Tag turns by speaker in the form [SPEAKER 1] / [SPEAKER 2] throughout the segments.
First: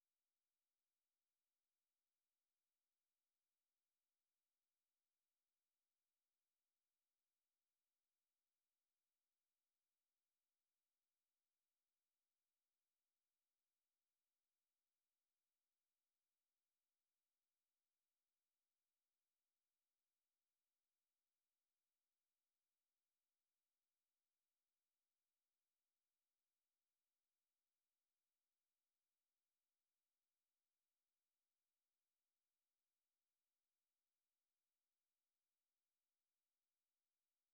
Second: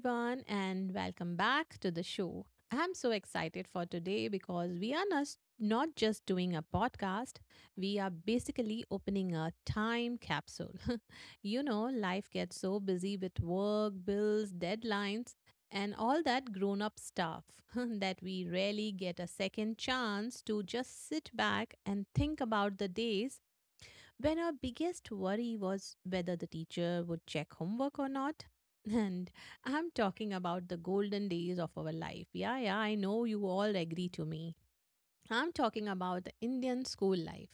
[SPEAKER 1] everyone, and welcome back to the show. I'm so excited for today because we are not just doing a podcast, we are basically opening a time capsule. You know, life gets so busy with work, bills, deadlines, and all that grown up stuff that we rarely get a second chance to just sit back and think about the days when our biggest worry was whether the teacher would check homework or not. And I'm talking about the golden days of our life. Yeah, yeah, I know you all agree to me. I'm talking about the Indian school life.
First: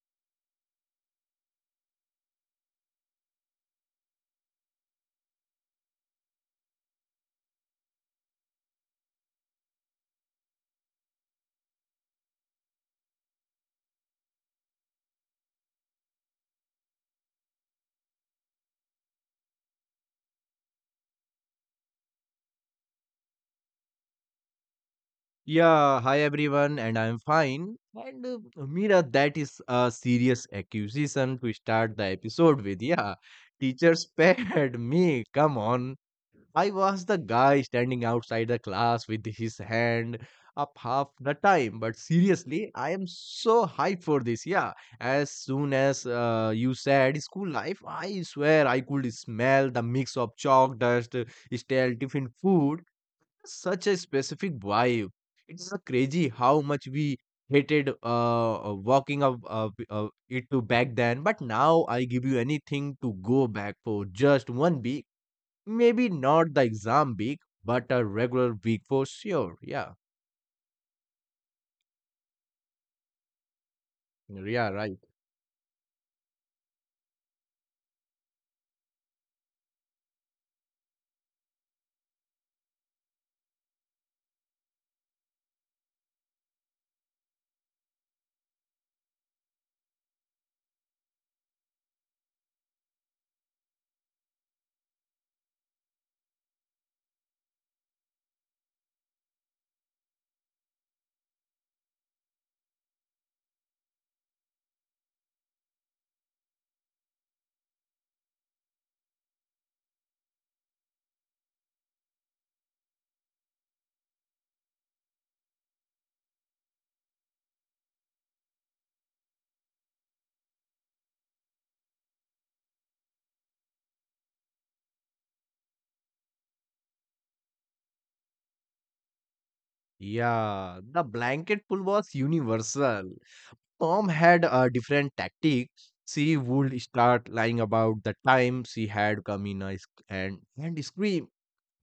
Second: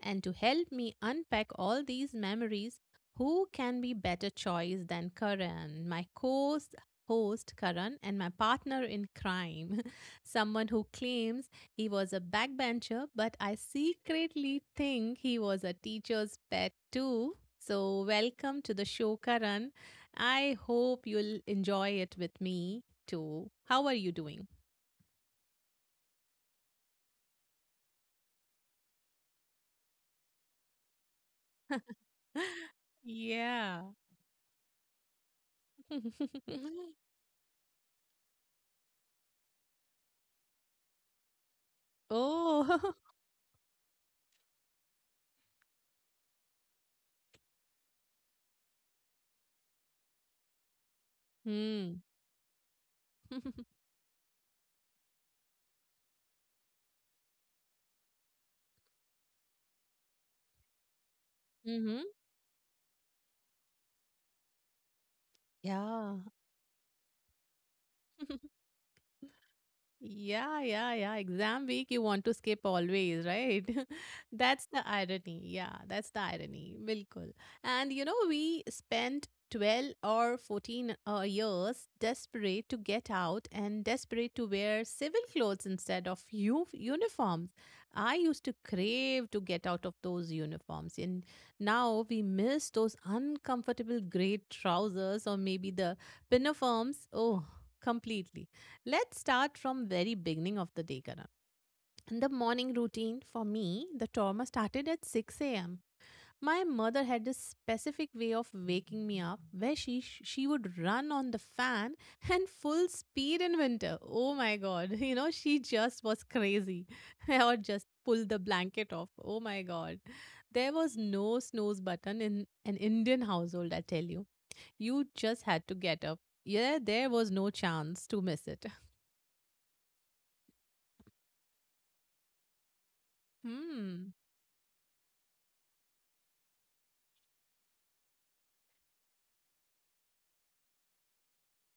[SPEAKER 1] And to help me unpack all these memories, who can be better choice than Karan, my co-host host Karan and my partner in crime, someone who claims he was a backbencher, but I secretly think he was a teacher's pet too. So, welcome to the show, Karan. I hope you'll enjoy it with me too. How are you doing?
[SPEAKER 2] Yeah, hi everyone, and I'm fine. And Mira, that is a serious accusation to start the episode with. Yeah,
[SPEAKER 1] Yeah.
[SPEAKER 2] teachers spared me. Come on. I was the guy standing outside the class with his hand up half the time. But seriously, I
[SPEAKER 1] Oh.
[SPEAKER 2] am so hyped for this. Yeah, as soon as you said school life, I swear I could smell the mix of chalk dust, stale
[SPEAKER 1] Hmm.
[SPEAKER 2] tiffin food such a specific vibe. It's crazy how much we hated walking up it to back then. But now I
[SPEAKER 1] Mhm.
[SPEAKER 2] give you anything to go back for just one week. Maybe
[SPEAKER 1] Yeah.
[SPEAKER 2] not the exam week, but a regular week for sure. Yeah.
[SPEAKER 1] Yeah, yeah, yeah. Exam week, you want to skip always, right? That's
[SPEAKER 2] Yeah,
[SPEAKER 1] the
[SPEAKER 2] right.
[SPEAKER 1] irony. Yeah, that's the irony. Bilkul. And you know, we spent 12 or 14 years desperate to get out and desperate to wear civil clothes instead of uniforms. I used to crave to get out of those uniforms. And now we miss those uncomfortable gray trousers or maybe the uniforms. Oh, completely. Let's start from very beginning of the day, Karan. In the morning routine for me, the trauma started at 6 a.m. My mother had this specific way of waking me up where she would run on the fan and full speed in winter. Oh my god, you know, she just was crazy. Or just pull the blanket off. Oh my god. There was no snooze button in an Indian household, I tell you. You just had to get up. Yeah, there was no chance to miss it.
[SPEAKER 2] Yeah, the blanket pull was universal. Mom
[SPEAKER 1] Hmm.
[SPEAKER 2] had a different tactic. She would start lying about the time she had come in a and scream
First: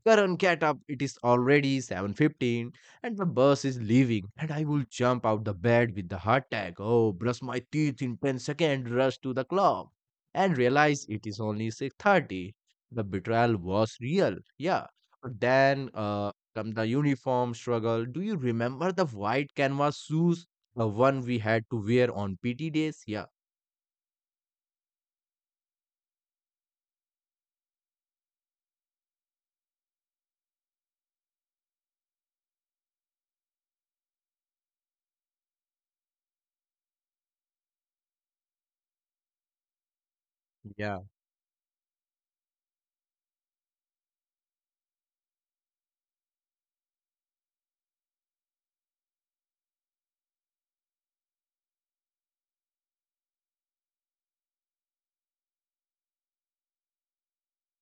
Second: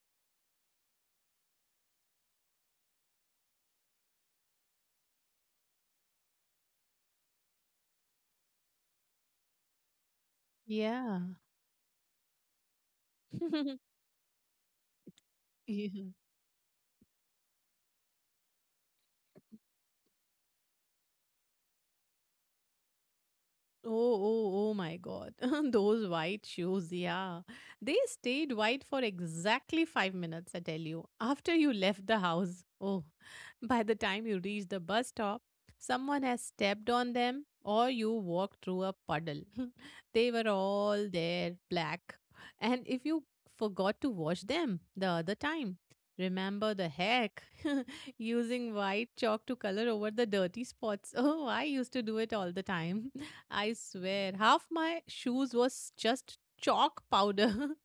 [SPEAKER 2] Karan, get up. It is already 7:15 and the bus is leaving and I will jump out the bed with the heart attack. Oh, brush my teeth in 10 seconds, rush to the clock and realize
[SPEAKER 1] Yeah.
[SPEAKER 2] it is only 6:30. The betrayal was real. Yeah. But then
[SPEAKER 1] Yeah.
[SPEAKER 2] come the uniform struggle. Do you remember the white canvas shoes? The one we had to wear on PT days? Yeah.
[SPEAKER 1] Oh, oh, oh my God. Those white shoes, yeah. They stayed white for exactly 5 minutes, I tell you, after you left the house. Oh, by the time you reached the bus stop, someone has stepped on them or you walked through a puddle. They were
[SPEAKER 2] Yeah.
[SPEAKER 1] all there, black. And if you forgot to wash them the other time, remember the heck using white chalk to color over the dirty spots. Oh, I used to do it all the time. I swear, half my shoes was just chalk powder.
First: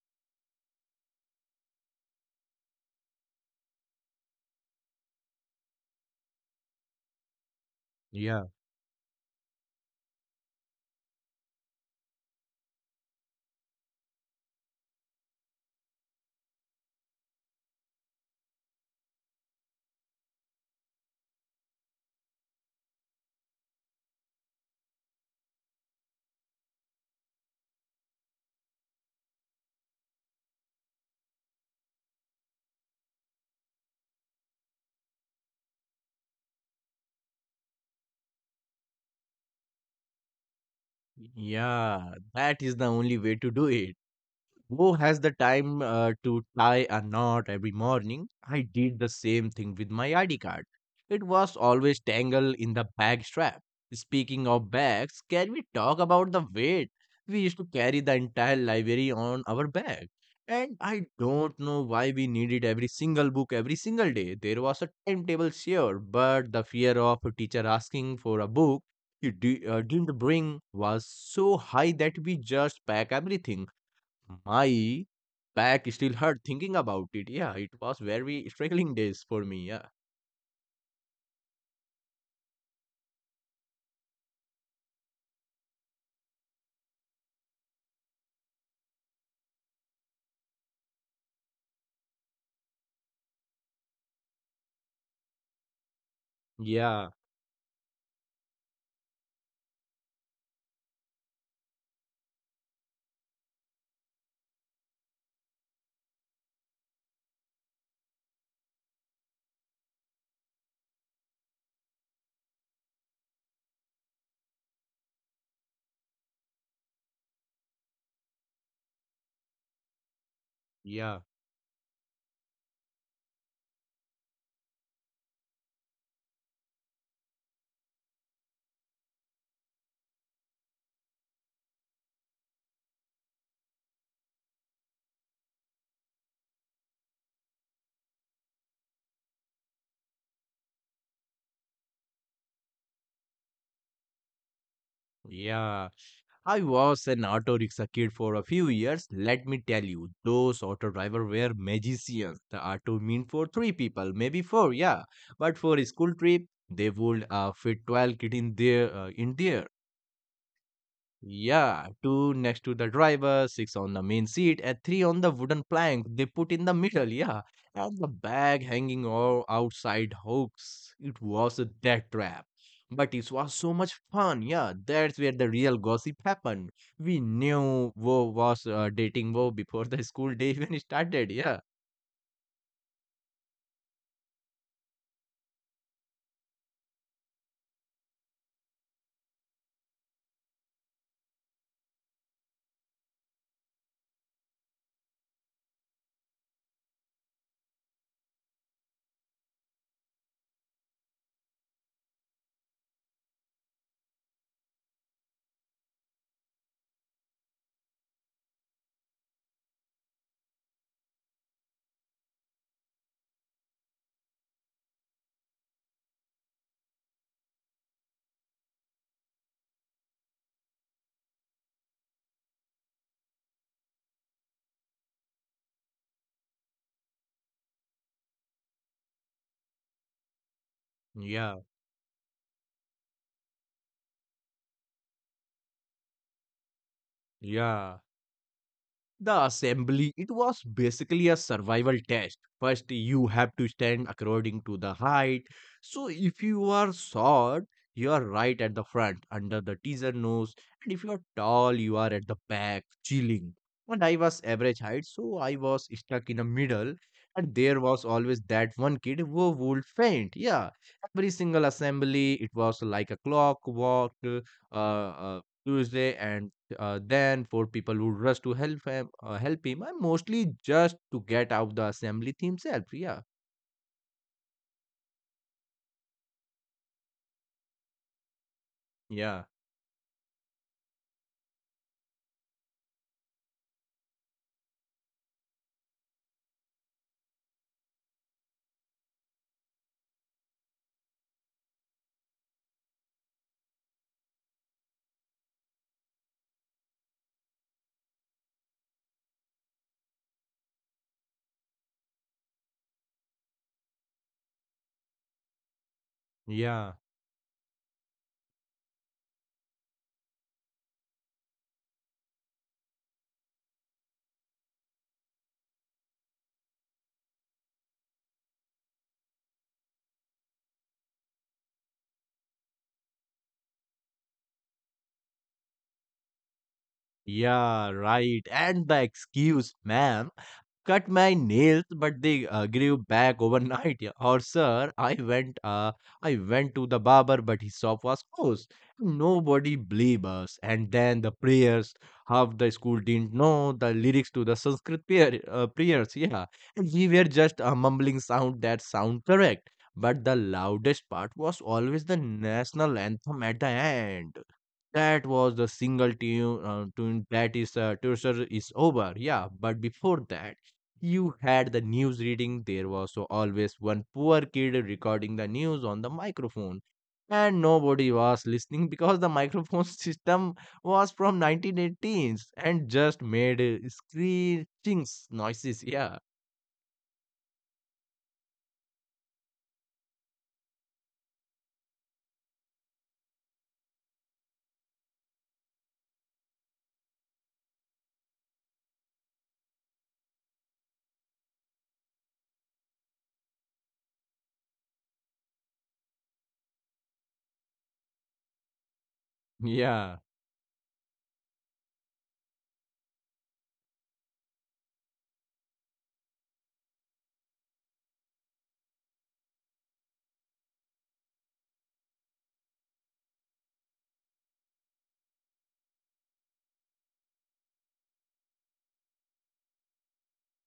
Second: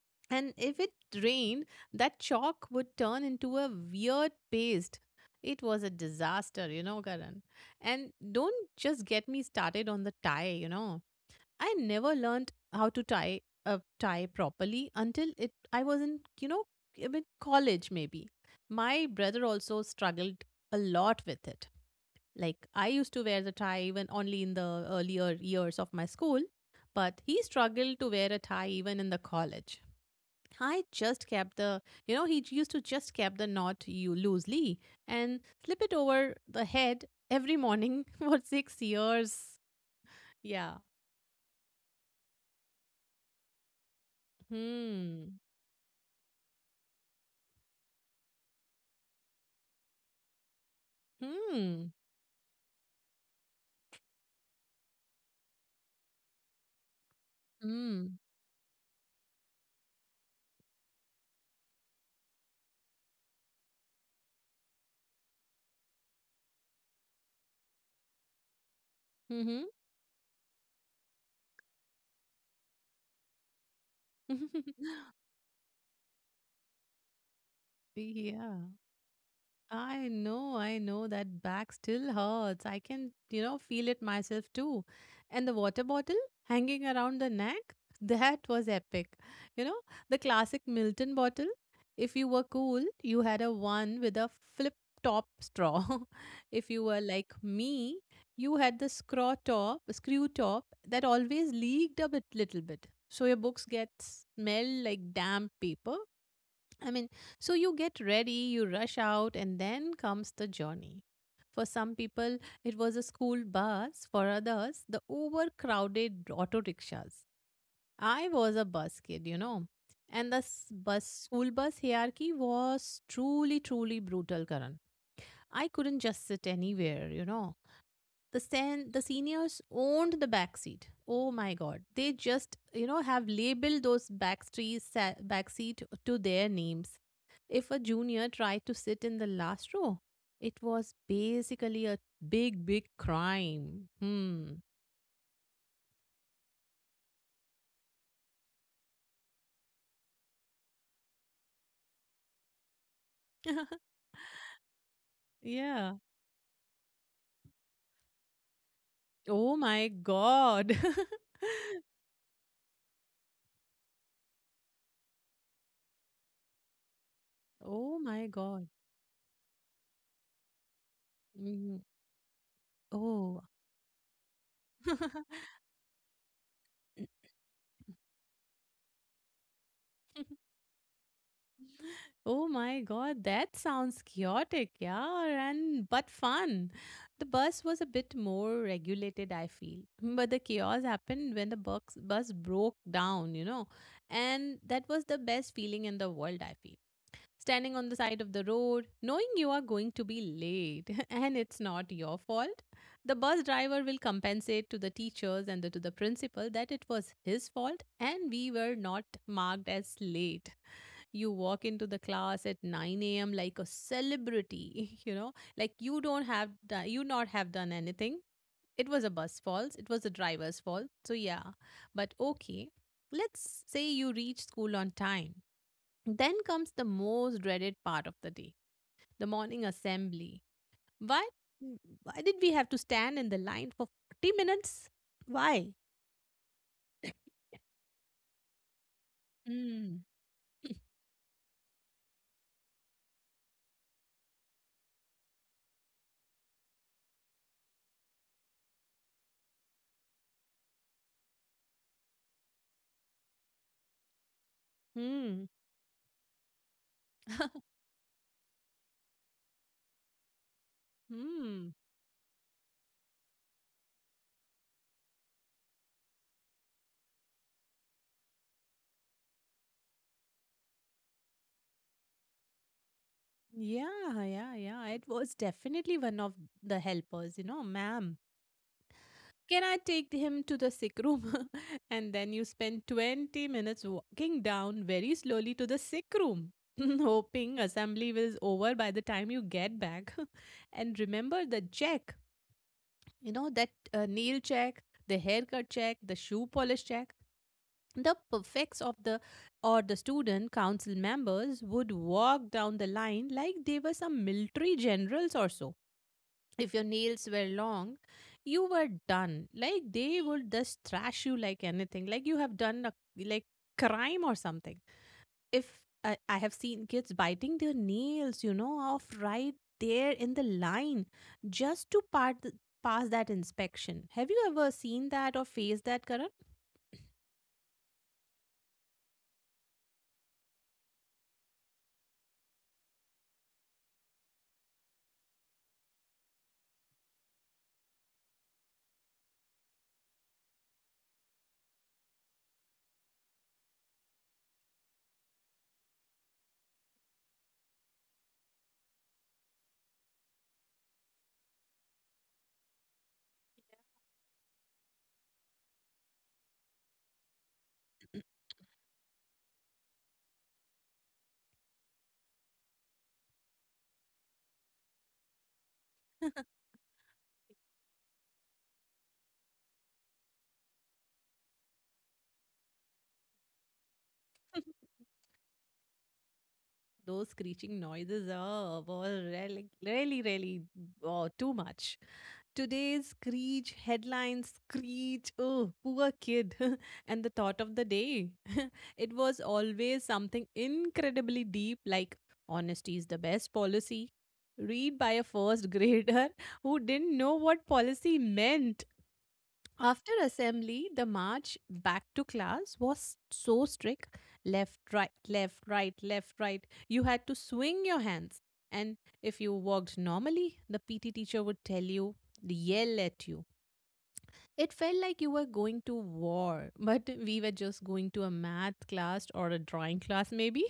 [SPEAKER 1] And if it rained, that chalk would turn into a weird paste. It was a disaster, you know, Karan. And
[SPEAKER 2] Yeah.
[SPEAKER 1] don't just get me started on the tie, you know. I never learned how to tie a tie properly until it I was in, you know, I mean, college maybe. My brother also struggled a lot with it. Like I used to wear the tie even only in the earlier years of my school, but he struggled to wear a tie even in the college. I just kept the, you know, he used to just kept the knot you loosely and slip it over the head every morning for 6 years. Yeah.
[SPEAKER 2] Yeah. That is the only way to do it. Who has the
[SPEAKER 1] Hmm.
[SPEAKER 2] time to tie a knot every morning? I did the same thing with my ID card. It was
[SPEAKER 1] Hmm.
[SPEAKER 2] always tangled in the bag strap. Speaking of bags, can we talk about the weight? We used to carry the
[SPEAKER 1] Hmm.
[SPEAKER 2] entire library on our bag. And I don't know why we needed every single book every single day. There was a timetable, sure, but the fear of a teacher asking for a book you
[SPEAKER 1] Mm-hmm.
[SPEAKER 2] di- uh, didn't bring was so high that we just packed everything my back still hurt thinking about it. Yeah, it was very
[SPEAKER 1] Yeah.
[SPEAKER 2] struggling days for me. Yeah,
[SPEAKER 1] I know that back still hurts. I can, you know, feel it myself too. And the water bottle hanging around the neck, that was epic. You know, the classic Milton bottle. If you were cool, you had a one with a flip top straw. If you were
[SPEAKER 2] yeah,
[SPEAKER 1] like me, you had the screw top that always leaked a bit, little bit. So your books get smell like damp paper. I mean, so you get ready, you rush out, and then comes the journey. For some people, it was a school bus. For others, the overcrowded auto rickshaws. I was a bus kid, you know. And the bus
[SPEAKER 2] yeah,
[SPEAKER 1] school bus hierarchy was truly, truly brutal, Karan. I couldn't just sit anywhere, you know, the the seniors owned the back seat. Oh my god, they just, you know, have labeled those back trees, back seat to their names. If a junior tried to sit in the last row, it was basically a big big crime. Hmm.
[SPEAKER 2] yeah. I was an auto rickshaw kid for a few years. Let me tell you, those auto drivers were magicians. The auto mean for three people, maybe four. Yeah, but for a
[SPEAKER 1] Yeah.
[SPEAKER 2] school trip, they would fit 12 kid in there.
[SPEAKER 1] Oh my god.
[SPEAKER 2] Yeah, two next to the driver, six on the main seat, and three on the wooden plank they put in the middle. Yeah,
[SPEAKER 1] Oh
[SPEAKER 2] and the
[SPEAKER 1] my god.
[SPEAKER 2] bag hanging all outside hooks. It was a
[SPEAKER 1] Mhm.
[SPEAKER 2] death trap, but it
[SPEAKER 1] Oh.
[SPEAKER 2] was so much fun. Yeah, that's where the real gossip happened. We knew Wo was dating Wo before the school day even started. Yeah,
[SPEAKER 1] Oh my god, that sounds chaotic, yeah, and but fun. The bus was a bit more regulated, I feel. But the chaos happened when the bus broke down, you know. And that was the best feeling in the world, I feel. Standing on the side of the road, knowing you are going to be late and it's not your fault. The bus driver will compensate to the teachers and the, to the principal that it was his fault and we were not marked as late. You walk into the class at 9 a.m like a celebrity, you know, like you don't have you not have done anything. It was a bus fault, it was the driver's fault, so yeah. But okay, let's say you reach school on time. Then comes the most dreaded part of the day, the morning assembly. Why?
[SPEAKER 2] yeah,
[SPEAKER 1] mm, why did we have to stand in the line for 40 minutes? Why?
[SPEAKER 2] yeah. The
[SPEAKER 1] Hmm.
[SPEAKER 2] assembly, it was basically a survival test. First, you have to stand according to the height. So, if you are short, you are right at the front under the teaser nose, and if you are tall, you are at the back, chilling. And I was average height, so
[SPEAKER 1] Hmm.
[SPEAKER 2] I was stuck in the middle, and there was always that one kid who would faint. Yeah, every single
[SPEAKER 1] Hmm.
[SPEAKER 2] assembly, it was like a clockwork Tuesday and than for people who rush to help him, and mostly just to get out the assembly himself. Yeah,
[SPEAKER 1] Yeah, yeah, yeah. It was definitely one of the helpers, you know, ma'am.
[SPEAKER 2] yeah,
[SPEAKER 1] Can I take him to the sick room? And then you spend 20 minutes walking down very slowly to the sick room, hoping assembly is over by the time you get back. And remember the check, you know, that nail check, the haircut check, the shoe polish check. The prefects of the or the student council members would walk down the line like they were some military generals or so. If your
[SPEAKER 2] yeah,
[SPEAKER 1] nails were long, you were done. Like they would just thrash you like anything. Like you have done a like crime or something. If I have seen kids biting their nails, you know, off right there in the line just to part the, pass that inspection. Have you ever seen that or faced that, Karan?
[SPEAKER 2] yeah, right. And the excuse, man, cut my nails, but they grew back overnight. Yeah. Or sir, I went to the barber, but his shop was closed. Nobody believed us. And then the prayers, half the school didn't know the lyrics to the Sanskrit prayers. Yeah, and we were just a mumbling sound that sound correct. But the loudest part was always the national anthem at the end that was the single tune that is Tourser is over. Yeah, but before that you had the news reading. There was so always one poor kid recording the news on the microphone and nobody was listening because the microphone system was from 1918s and just made screeching noises. Yeah,
[SPEAKER 1] Those screeching noises are oh, really, really, really oh, too much. Today's screech, headlines screech, oh, poor kid, and the thought of the day. It was always something incredibly deep, like honesty is the best policy. Read by a first grader who didn't know what policy meant. After
[SPEAKER 2] yeah,
[SPEAKER 1] assembly, the march back to class was so strict. Left, right, left, right, left, right. You had to swing your hands. And if you walked normally, the PT teacher would tell you, yell at you. It felt like you were going to war, but we were just going to a math class or a drawing class, maybe.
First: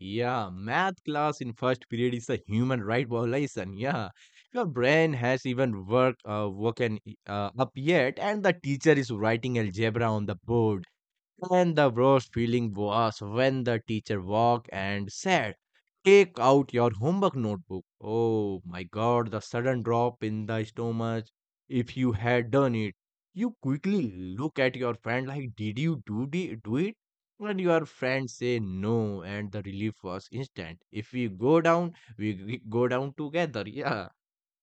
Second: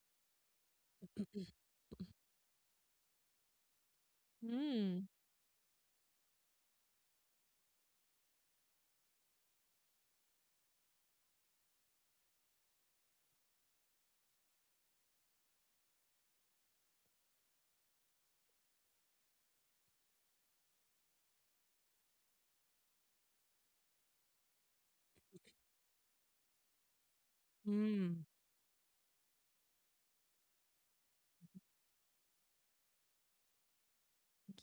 [SPEAKER 2] yeah, math class in first period is a human right violation. Yeah, your
[SPEAKER 1] Hmm.
[SPEAKER 2] brain has even worked woken up yet and the teacher is writing algebra on the board. And the worst feeling was when the teacher walked and said, take out your homework notebook. Oh my god, the sudden drop in the stomach. If you had done it, you quickly look at your friend like, did you do it? And your
[SPEAKER 1] Hmm.
[SPEAKER 2] friend say no, and the relief was instant. If we go down, we go down together. Yeah,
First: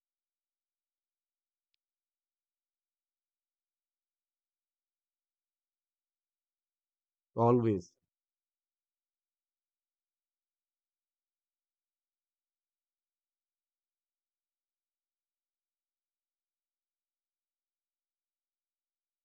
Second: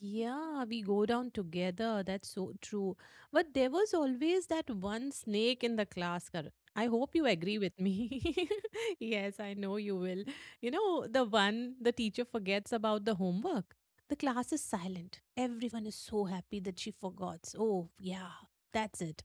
[SPEAKER 1] Yeah, we go down together. That's so true. But there was always that one snake in the class, Karan. I hope you agree with
[SPEAKER 2] always.
[SPEAKER 1] me. Yes, I know you will. You know, the one the teacher forgets about the homework. The class is silent. Everyone is so happy that she forgot. Oh, yeah, that's it.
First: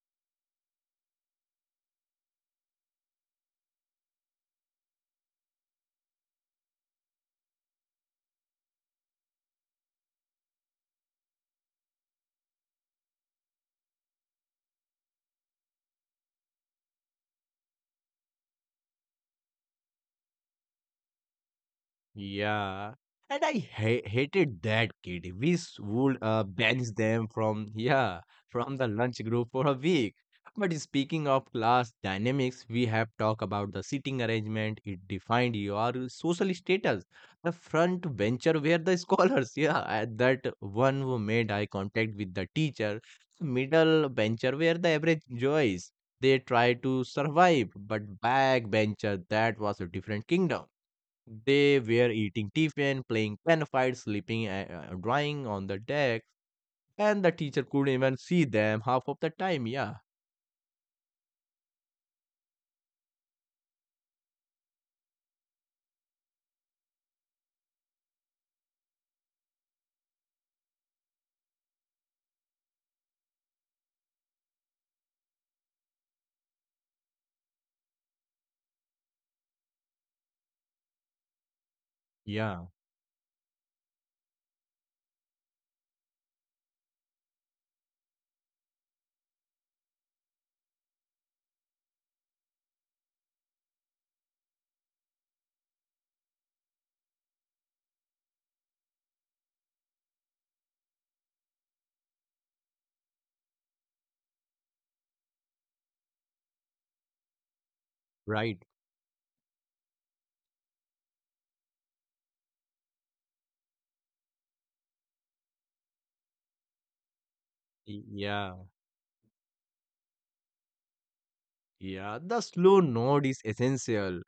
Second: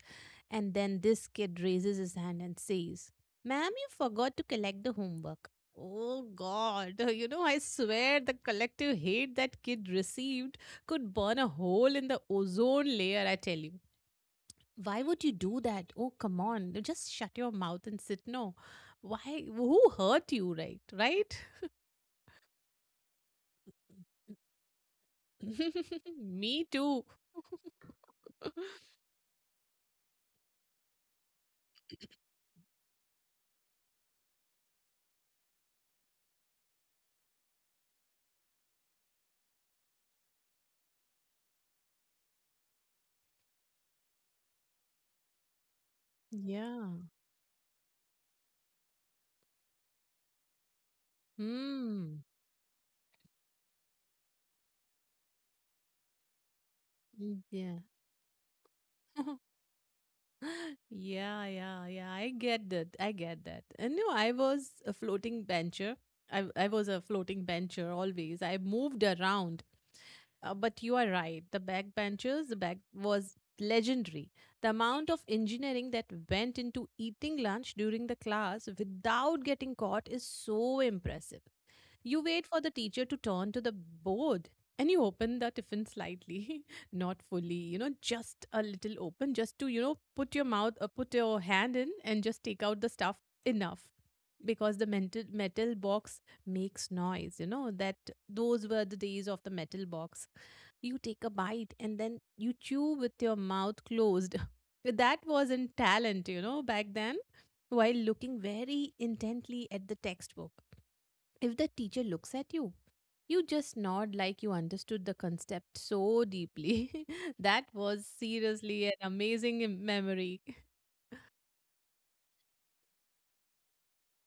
[SPEAKER 1] And then this kid raises his hand and says, Ma'am, you forgot to collect the homework. Oh God, you know, I swear the collective hate that kid received could burn a hole in the ozone layer, I tell you. Why would you do that? Oh, come on. Just shut your mouth and sit. No. Why? Who hurt you, right? Right?
[SPEAKER 2] Yeah. And I hated that kid. We would
[SPEAKER 1] Me
[SPEAKER 2] banish
[SPEAKER 1] too.
[SPEAKER 2] them from, yeah, from the lunch group for a week. But speaking of class dynamics, we have talked about the seating arrangement. It defined your social status. The front bencher were the scholars. Yeah, and that one who made eye contact with the teacher. Middle bencher were the average Joys. They tried
[SPEAKER 1] Yeah.
[SPEAKER 2] to survive, but back bencher, that was a different kingdom. They were
[SPEAKER 1] Hmm.
[SPEAKER 2] eating tiffin, playing pen fights, sleeping, and drawing on the deck, and the teacher
[SPEAKER 1] Yeah.
[SPEAKER 2] couldn't even see them half of the time. Yeah,
[SPEAKER 1] Yeah, yeah, yeah. I get that. I get that. And no, I was a floating bencher. I was a floating bencher always. I moved around. But you are right. The backbenchers, the back was legendary. The amount of engineering that went into eating lunch during the class without getting caught is so impressive. You wait for
[SPEAKER 2] yeah,
[SPEAKER 1] the teacher to turn to the board and you open the tiffin slightly, not fully, you know, just a little open, just to, you know, put your mouth or put your hand in and just take out the stuff enough, because the mental, metal box makes noise, you know, that those were the days of the metal box. You take a bite and then you chew with your mouth closed. That wasn't talent, you know, back then, while looking
[SPEAKER 2] right.
[SPEAKER 1] very intently at the textbook. If the teacher looks at you, you just nod like you understood the concept so deeply. That was
[SPEAKER 2] Yeah,
[SPEAKER 1] seriously an amazing memory.
[SPEAKER 2] yeah. The slow nod is essential.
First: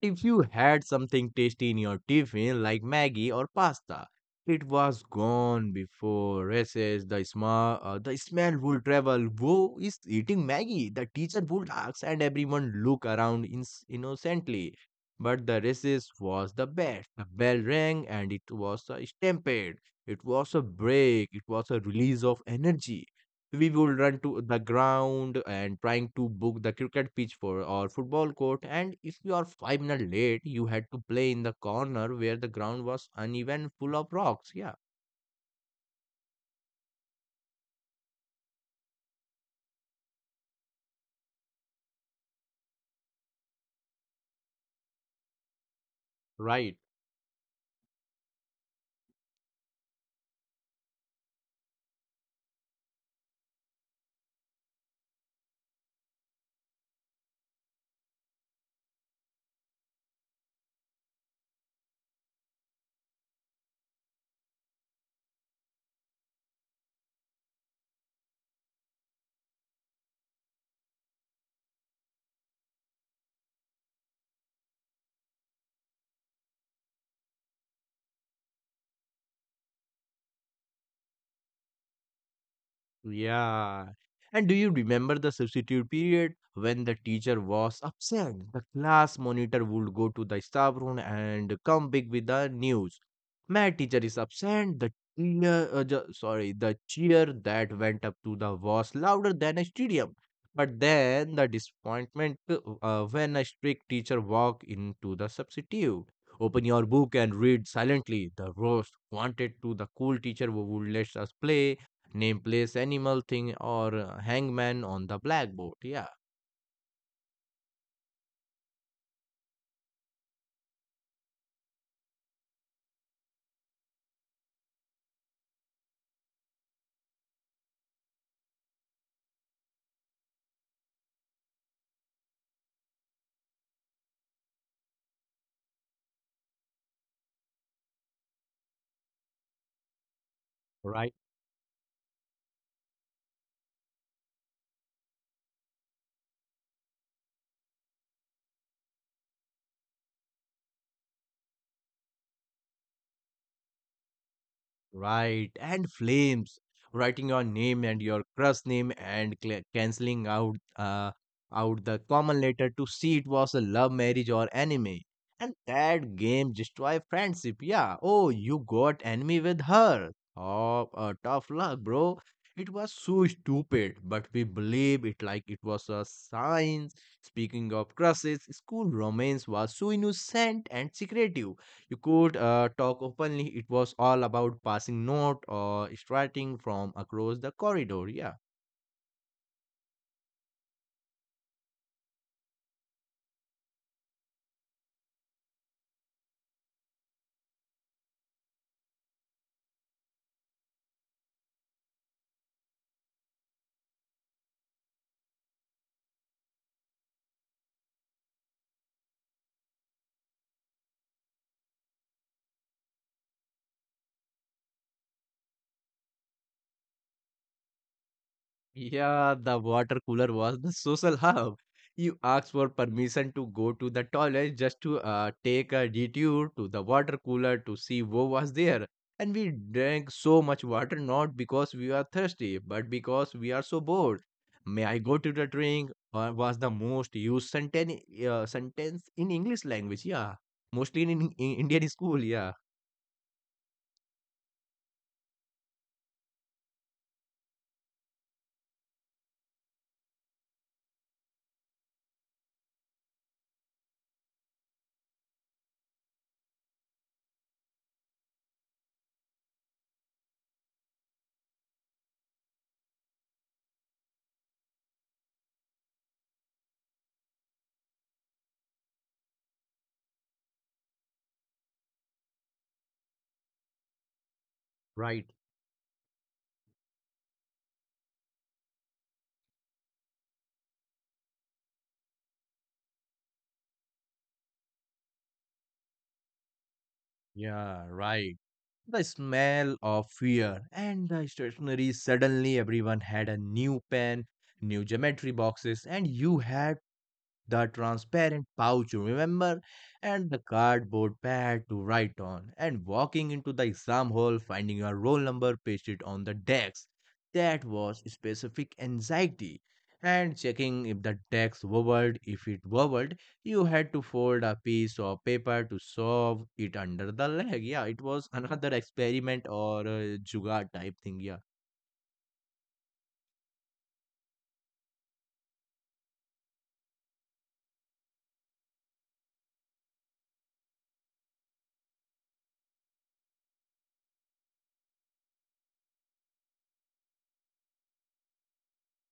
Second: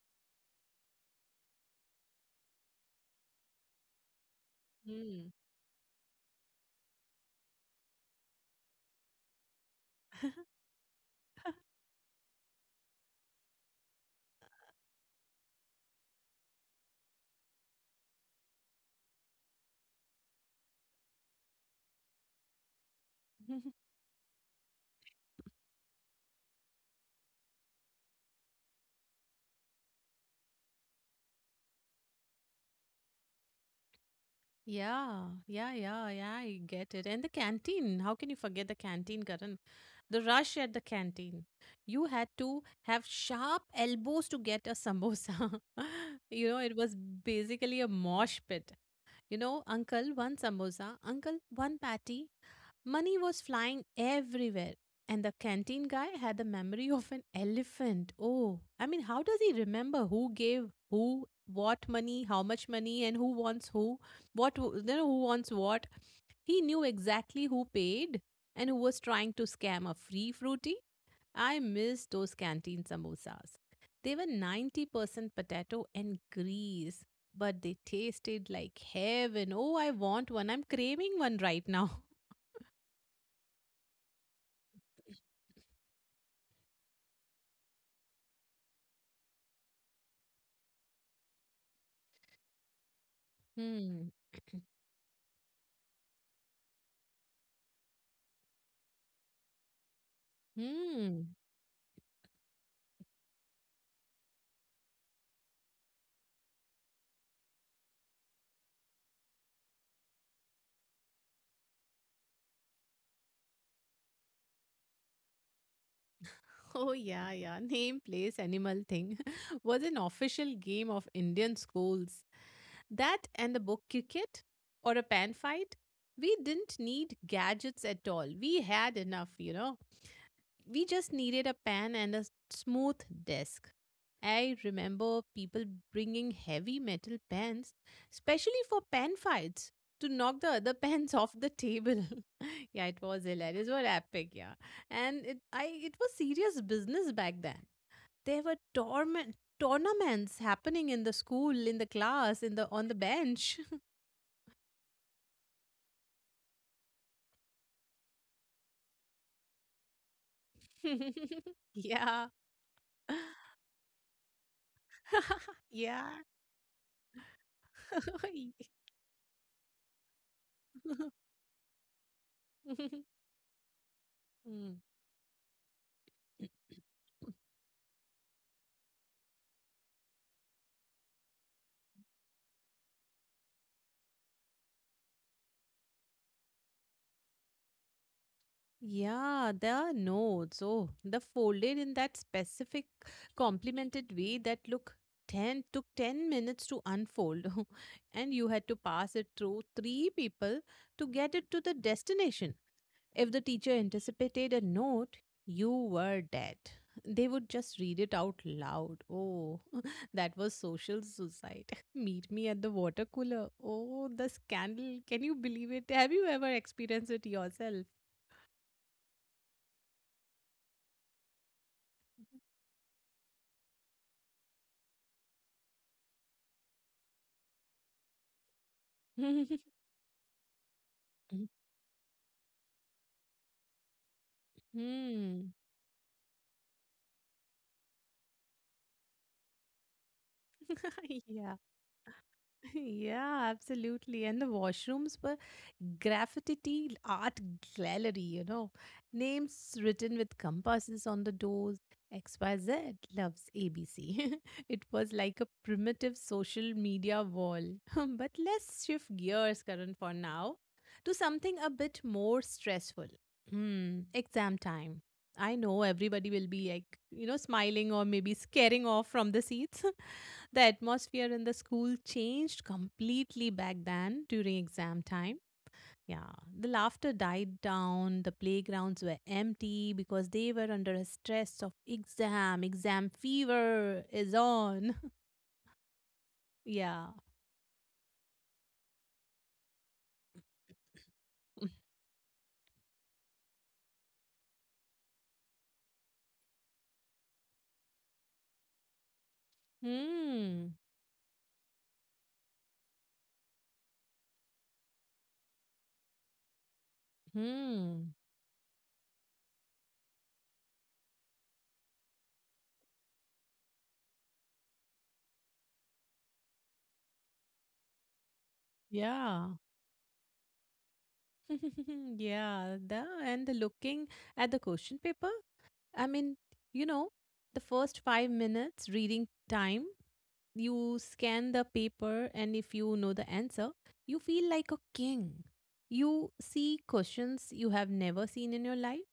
[SPEAKER 2] If you had something tasty in your tiffin like Maggie or pasta, it was
[SPEAKER 1] Mm.
[SPEAKER 2] gone before recess. The smell would travel. Who is eating Maggie? The teacher would ask, and everyone look around innocently. But the recess was the best. The bell rang, and it was a stampede. It was a break. It was a release of energy. We would run to the ground and trying to book the cricket pitch for or football court, and if you are 5 minutes late you had to play in the corner where the ground was uneven, full of rocks. Yeah,
[SPEAKER 1] Yeah, yeah, yeah, yeah, I get it. And the canteen. How can you forget the canteen, Karan? The rush at the canteen. You had to have sharp elbows to get a samosa. You know, it
[SPEAKER 2] right.
[SPEAKER 1] was basically a mosh pit. You know, uncle, one samosa, uncle, one patty, money was flying everywhere, and the canteen guy had the memory of an elephant. Oh, I mean, how does he remember who gave who what money, how much money, and who wants who? What w- you know, Who wants what? He knew exactly who paid and who was trying to scam a free fruity. I miss those canteen samosas. They were 90% potato and grease, but they tasted like heaven. Oh, I want one. I'm craving one right now.
[SPEAKER 2] Yeah. And do you remember the substitute period when the teacher was absent? The class monitor would go to the staff room and come back with the news. My teacher
[SPEAKER 1] Hmm.
[SPEAKER 2] is absent. The the cheer that went up to the was louder than a stadium. But
[SPEAKER 1] Hmm.
[SPEAKER 2] then the disappointment when a strict teacher walked into the substitute. Open your book and read silently. The roast wanted to the cool teacher who would let us play name place animal thing or hangman on the blackboard. Yeah,
[SPEAKER 1] Oh, yeah, yeah. Name, place, animal thing was an official game of Indian schools. That and the book cricket or a pan fight. We didn't need gadgets at all. We had enough, you know. We just needed a pen and a smooth desk. I remember people bringing heavy metal pens, especially for pen fights, to knock the other
[SPEAKER 2] right.
[SPEAKER 1] pens off the table. Yeah, it was hilarious. It was epic, yeah. And it was serious business back then. There were tournaments happening in the school, in the class, in the on the bench.
[SPEAKER 2] Right, and flames. Writing your name and your crush name and canceling out the
[SPEAKER 1] Yeah.
[SPEAKER 2] common letter to see it was a love marriage or enemy. And
[SPEAKER 1] Yeah.
[SPEAKER 2] that game destroy friendship. Yeah. Oh, you got enemy with her. Oh, tough luck, bro. It was so stupid, but we
[SPEAKER 1] Mm.
[SPEAKER 2] believe it like it was a sign. Speaking of crushes, school romance was so innocent and secretive you could talk openly. It was all about passing note or strutting from across the corridor. Yeah.
[SPEAKER 1] Yeah, there are nodes. Oh, the folded in that specific complemented way that look 10 took 10 minutes to unfold and you had to pass it through three people to get it to the destination. If the teacher anticipated a note, you were dead. They would just read it out loud. Oh, that was social suicide. Meet me at the water cooler. Oh, the scandal. Can you believe it? Have you ever experienced it yourself?
[SPEAKER 2] Yeah, the water cooler was the social hub. You asked for permission to go to the toilet just to take a detour to the water cooler to see who was there. And we drank so much water not because we are thirsty, but because we are so bored. May I go to the
[SPEAKER 1] Hmm.
[SPEAKER 2] drink? Was the most used sentence in English language. Yeah, mostly in
[SPEAKER 1] Yeah.
[SPEAKER 2] Indian school. Yeah,
[SPEAKER 1] Yeah, absolutely. And the washrooms were graffiti art gallery, you know, names written with compasses on the doors. XYZ loves ABC. It was like a primitive social media wall. But let's shift gears, Karan, for now to something a bit more stressful. Hmm, exam time. I know everybody will be like, you know, smiling or maybe scaring off from the seats. The atmosphere in the school changed completely back then during exam
[SPEAKER 2] right.
[SPEAKER 1] time. Yeah, the laughter died down, the playgrounds were empty because they were under a stress of exam, exam fever is on. Yeah.
[SPEAKER 2] Yeah, right. The smell of fear and the stationery. Suddenly, everyone had a new pen, new geometry boxes, and you had the transparent pouch you remember, and the
[SPEAKER 1] Hmm.
[SPEAKER 2] cardboard pad to write on, and walking into the exam hall finding your roll number pasted on the desk. That was
[SPEAKER 1] Hmm.
[SPEAKER 2] specific anxiety. And checking if the desk wobbled, if it wobbled, you had to fold a piece of paper to solve it under the leg. Yeah, it was another
[SPEAKER 1] Yeah.
[SPEAKER 2] experiment or a jugaad type thing. Yeah.
[SPEAKER 1] Yeah. And the looking at the question paper. I mean, you know, the first 5 minutes reading time, you scan the paper, and if you know the answer, you feel like a king. You see questions you have never seen in your life,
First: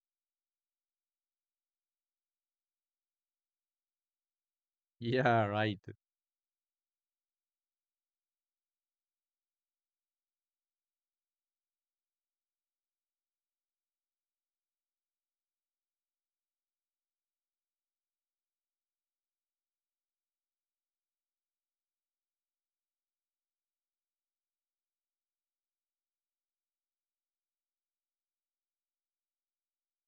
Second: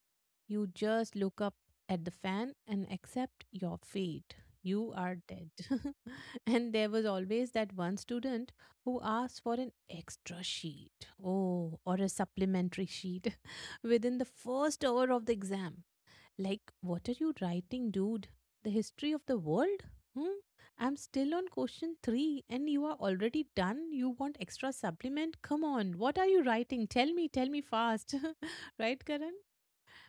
[SPEAKER 1] you just look up at the fan and accept your fate. You are
[SPEAKER 2] Yeah,
[SPEAKER 1] dead.
[SPEAKER 2] right.
[SPEAKER 1] And there was always that one student who asked for an extra sheet, oh, or a supplementary sheet within the first hour of the exam. Like, what are you writing, dude? The history of the world? Hmm? I'm still on question three and you are already done. You want extra supplement? Come on, what are you writing? Tell me fast. Right, Karan?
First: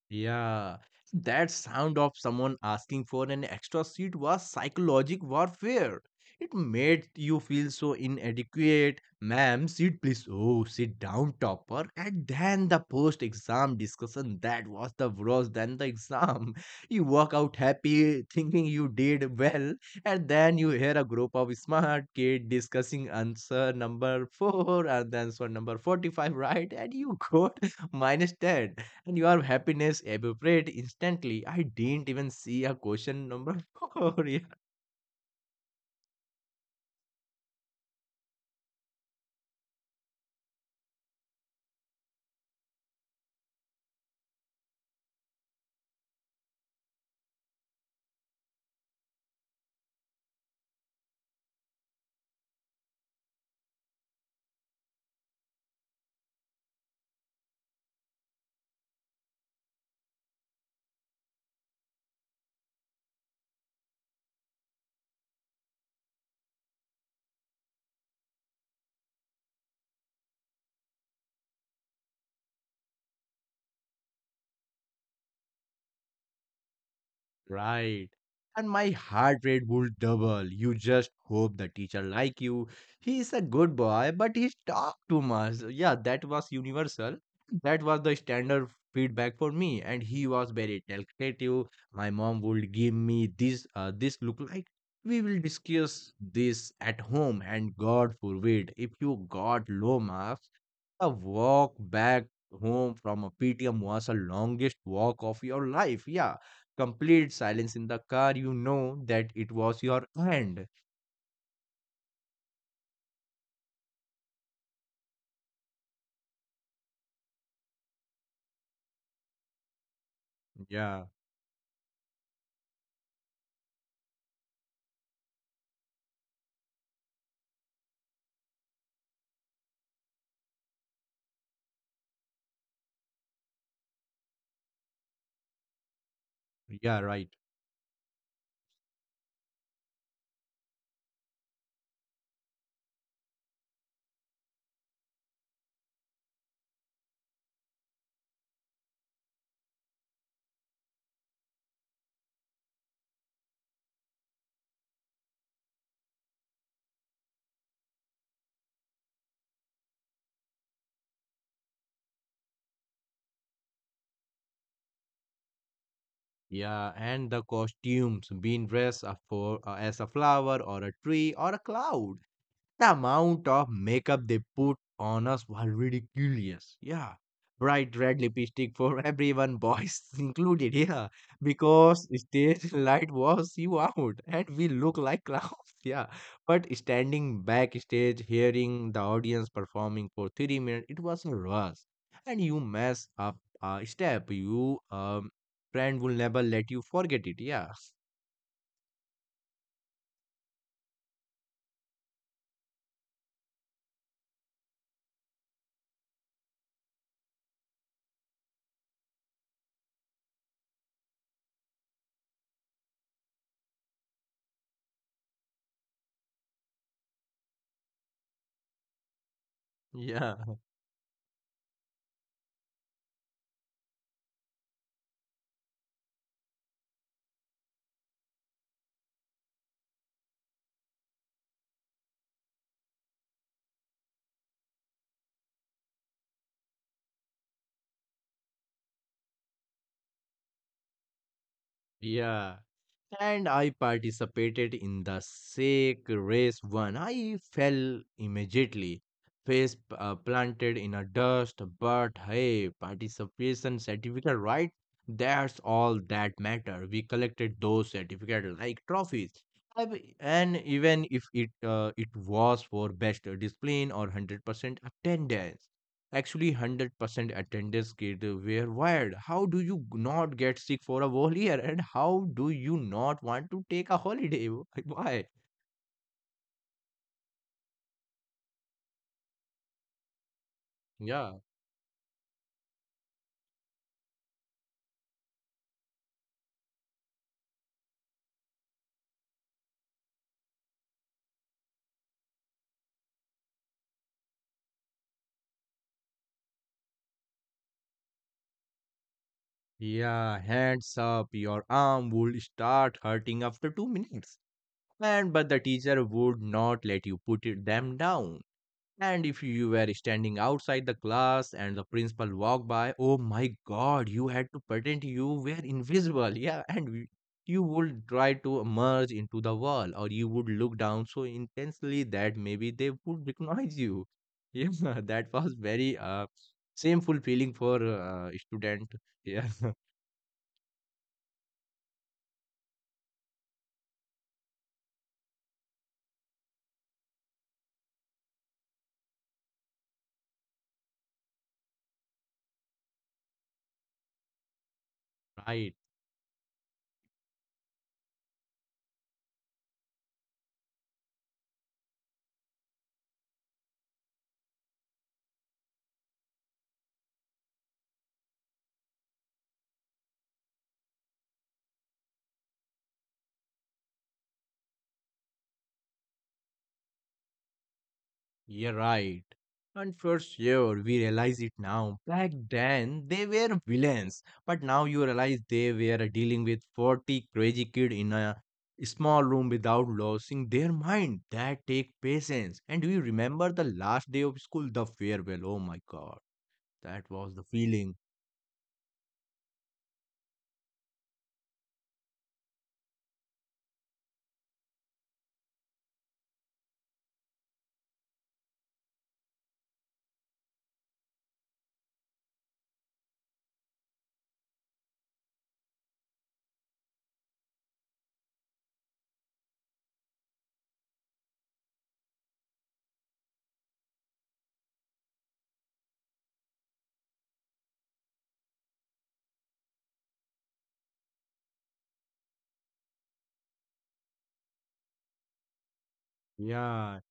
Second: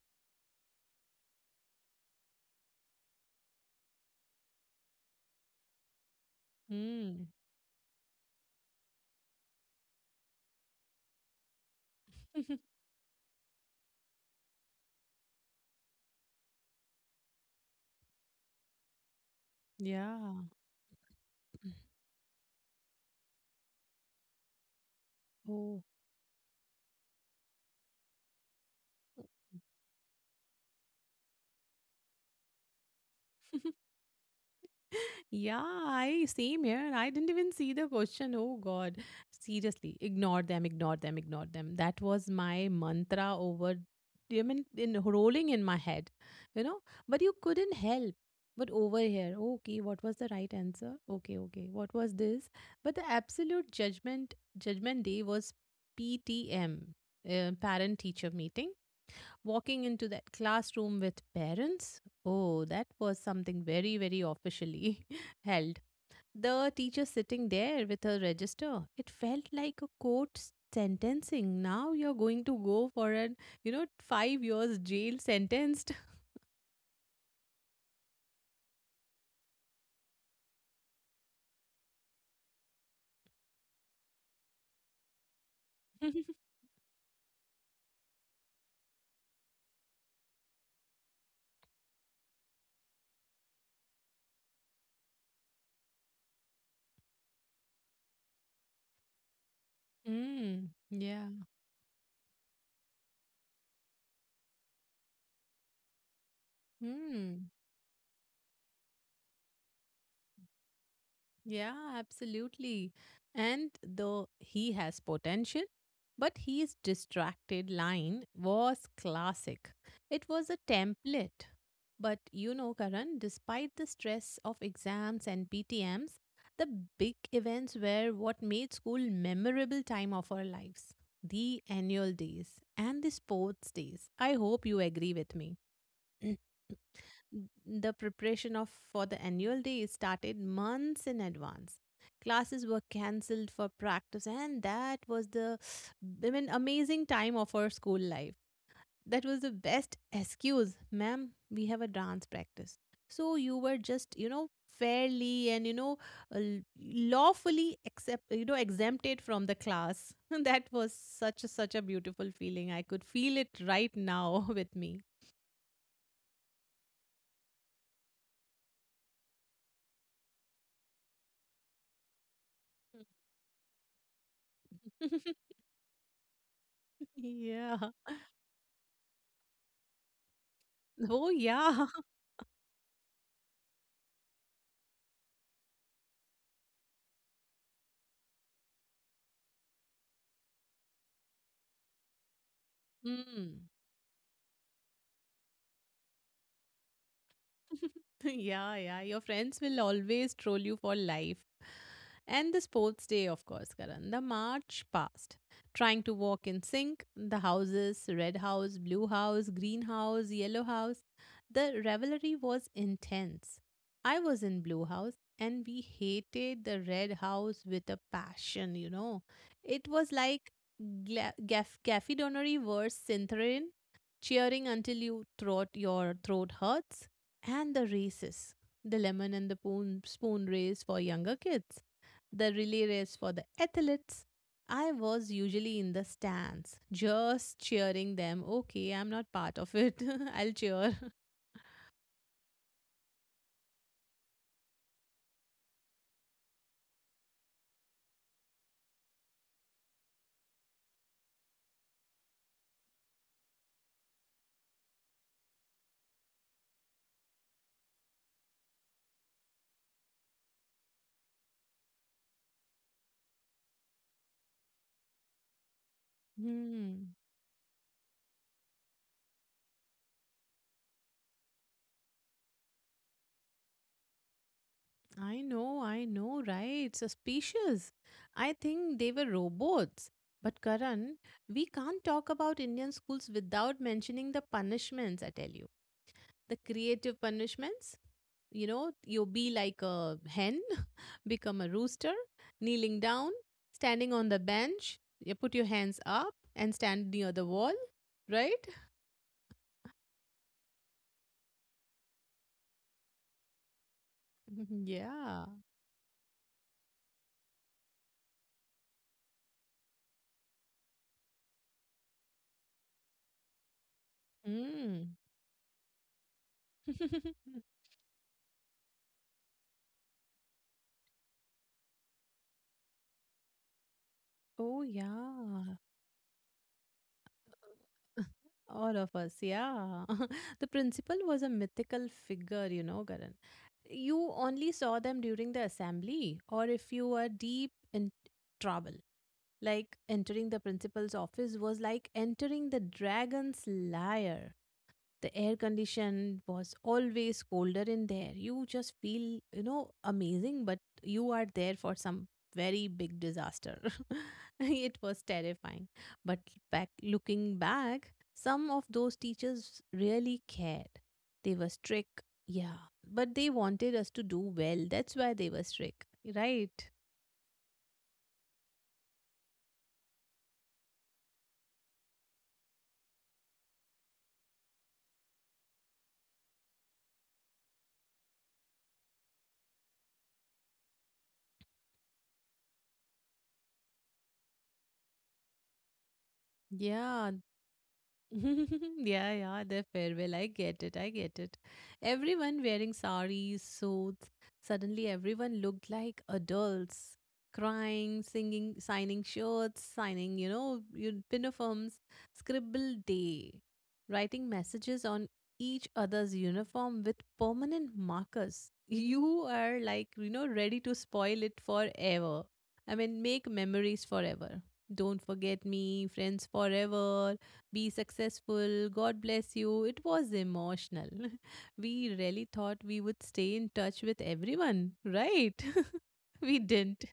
[SPEAKER 2] Yeah, that sound of someone asking for an extra seat was psychological warfare. It made
[SPEAKER 1] Hmm.
[SPEAKER 2] you feel so inadequate. Ma'am, sit please. Oh, sit down, topper. And then the post-exam discussion, that was the worst than the exam. You walk out happy, thinking you did well, and
[SPEAKER 1] Yeah.
[SPEAKER 2] then you hear a group of smart kids discussing answer number four and answer number
[SPEAKER 1] Oh.
[SPEAKER 2] 45, right? And you got minus ten and your happiness evaporate instantly. I didn't even see a question number four. Yeah.
[SPEAKER 1] Yeah, I same here. And I didn't even see the question. Oh God. Seriously. Ignore them, ignore them, ignore them. That was my mantra over, I mean, in rolling in my head. You know? But you couldn't help. But over here, okay, what was the right answer? Okay, okay. What was this? But the absolute judgment day was PTM, parent teacher meeting, walking into that classroom with parents. Oh, that was something very, very officially held. The teacher sitting there with her register. It felt like a court sentencing. Now you're going to go for an, you know, 5 years jail sentenced.
[SPEAKER 2] Right. And my heart rate would double. You just hope the teacher like you. He is a good boy, but he talk too much. Yeah, that was universal. That was the standard feedback for me. And he was very talkative. My mom would give me this. This look like we will discuss this at home. And God forbid, if you got low marks,
[SPEAKER 1] Mm,
[SPEAKER 2] a
[SPEAKER 1] yeah.
[SPEAKER 2] walk back home from a PTM was the longest walk of your life. Yeah, complete
[SPEAKER 1] Hmm.
[SPEAKER 2] silence in the car, you know that it was your aunt.
[SPEAKER 1] Yeah, absolutely. And though he has potential, but his distracted line was classic. It was a
[SPEAKER 2] Yeah,
[SPEAKER 1] template. But you know, Karan, despite the stress of exams and PTMs, the big events were what made school memorable time of our lives. The annual days and the sports days. I hope you agree with me.
[SPEAKER 2] yeah, right.
[SPEAKER 1] The preparation of for the annual day started months in advance. Classes were cancelled for practice, and that was the, I mean, amazing time of our school life. That was the best excuse, ma'am. We have a dance practice. So you were just, you know, fairly and, you know, lawfully accept, you know, exempted from the class. That was such a, such a beautiful feeling. I could feel it right now with me.
[SPEAKER 2] Yeah, and the costumes, being dressed up for as a flower or a tree or a cloud. The amount of makeup they put on us was ridiculous. Yeah.
[SPEAKER 1] Yeah.
[SPEAKER 2] Bright red lipstick for everyone, boys included. Yeah.
[SPEAKER 1] Oh, yeah.
[SPEAKER 2] Because stage light was you out and we look like clowns. Yeah. But standing backstage, hearing the audience performing for 3 minutes, it was a rush. And you mess up
[SPEAKER 1] Mm.
[SPEAKER 2] a step. You friend will never let you forget it. Yeah.
[SPEAKER 1] Yeah, yeah. Your friends will always troll you for life. And the sports day, of course, Karan. The march passed. Trying to walk in sync, the houses red house, blue house, green house, yellow house. The revelry was intense. I was in blue house and we hated the red house with a passion, you know. It was
[SPEAKER 2] Yeah.
[SPEAKER 1] like Gaffy Donnery versus Cintherin, cheering until your throat hurts, and the races. The lemon and the spoon race for younger kids, the relay race for the athletes. I was usually in the stands, just cheering them. Okay, I'm not part of it. I'll cheer.
[SPEAKER 2] Yeah. And I participated in the sake race one. I fell immediately, face planted in a dust. But hey, participation certificate, right? That's all that matter. We collected those certificates like trophies. And even if it was for best discipline or 100% attendance. Actually,
[SPEAKER 1] Hmm.
[SPEAKER 2] 100% attendance kit were wired. How do you not get sick for a whole year? And how do you not want to take a holiday? Why?
[SPEAKER 1] I know, right? Suspicious. I think they were robots. But Karan,
[SPEAKER 2] Yeah.
[SPEAKER 1] we can't talk about Indian schools without mentioning the punishments, I tell you. The creative punishments, you know, you be like a hen, become a rooster, kneeling down, standing on the bench, you put your hands up and stand near the wall, right?
[SPEAKER 2] Yeah, hands up. Your arm would start hurting after 2 minutes. And
[SPEAKER 1] Yeah.
[SPEAKER 2] but the teacher would not let you put them down. And if you were standing outside the class and the principal walked by, oh my god, you had to pretend
[SPEAKER 1] Mm.
[SPEAKER 2] you were invisible. Yeah, and you would try to merge into the wall or you would look down so intensely that maybe they would recognize you. Yeah,
[SPEAKER 1] Oh
[SPEAKER 2] that was
[SPEAKER 1] yeah.
[SPEAKER 2] very shameful feeling for student.
[SPEAKER 1] All of us,
[SPEAKER 2] Yeah,
[SPEAKER 1] yeah. The principal was a mythical figure, you know, garan. You only saw them during the assembly or if you were deep in trouble. Like entering the principal's office was like entering the dragon's lair. The air
[SPEAKER 2] right.
[SPEAKER 1] condition was always colder in there. You just feel, you know, amazing, but you are there for some very big disaster. It was terrifying. But back looking back, some of those teachers really cared. They were strict, yeah, but they wanted us to do well. That's why they were strict, right?
[SPEAKER 2] Yeah, right. And for sure, we realize it now. Back then, they were villains, but now you realize they were dealing with 40 crazy kids in a small room without losing their mind. That take patience. And do you remember the last day of school, the farewell? Oh my God, that
[SPEAKER 1] Yeah,
[SPEAKER 2] was the feeling.
[SPEAKER 1] yeah, yeah, the farewell. I get it. I get it. Everyone wearing saris, suits. Suddenly, everyone looked like adults, crying, singing, signing shirts, signing, you know, your uniforms, scribble day, writing messages on each other's uniform with permanent markers. You are like, you know, ready to spoil it forever. I mean, make memories forever. Don't forget me, friends forever, be successful, God bless you. It was emotional. We really thought we would stay in touch with everyone, right? We
[SPEAKER 2] Yeah,
[SPEAKER 1] didn't.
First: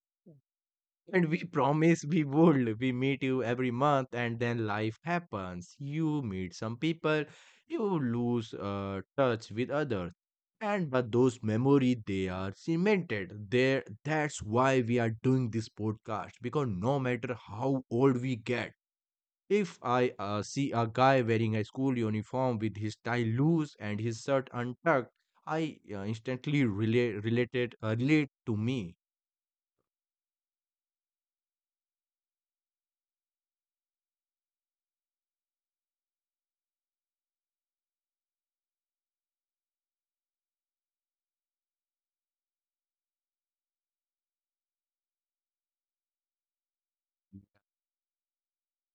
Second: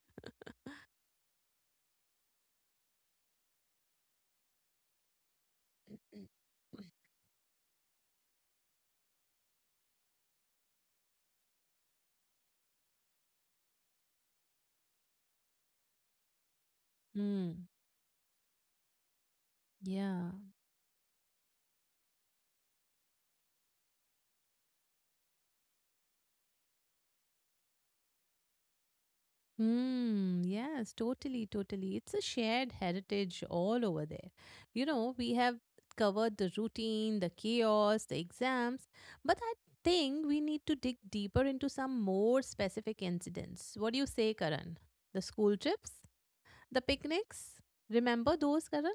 [SPEAKER 2] and we promise we would. We meet you every month, and then life happens. You meet some people, you lose touch with others. And but those memories, they are cemented. There, that's why we are doing this podcast. Because no matter
[SPEAKER 1] Mm,
[SPEAKER 2] how old we get, if I
[SPEAKER 1] yeah.
[SPEAKER 2] see a guy wearing a school uniform with his tie loose and his shirt untucked, I instantly relate to me.
[SPEAKER 1] Mm, yes, totally, totally. It's a shared heritage all over there. You know, we have covered the routine, the chaos, the exams, but I think we need to dig deeper into some more specific incidents. What do you say, Karan? The school trips? The picnics? Remember those, Karan?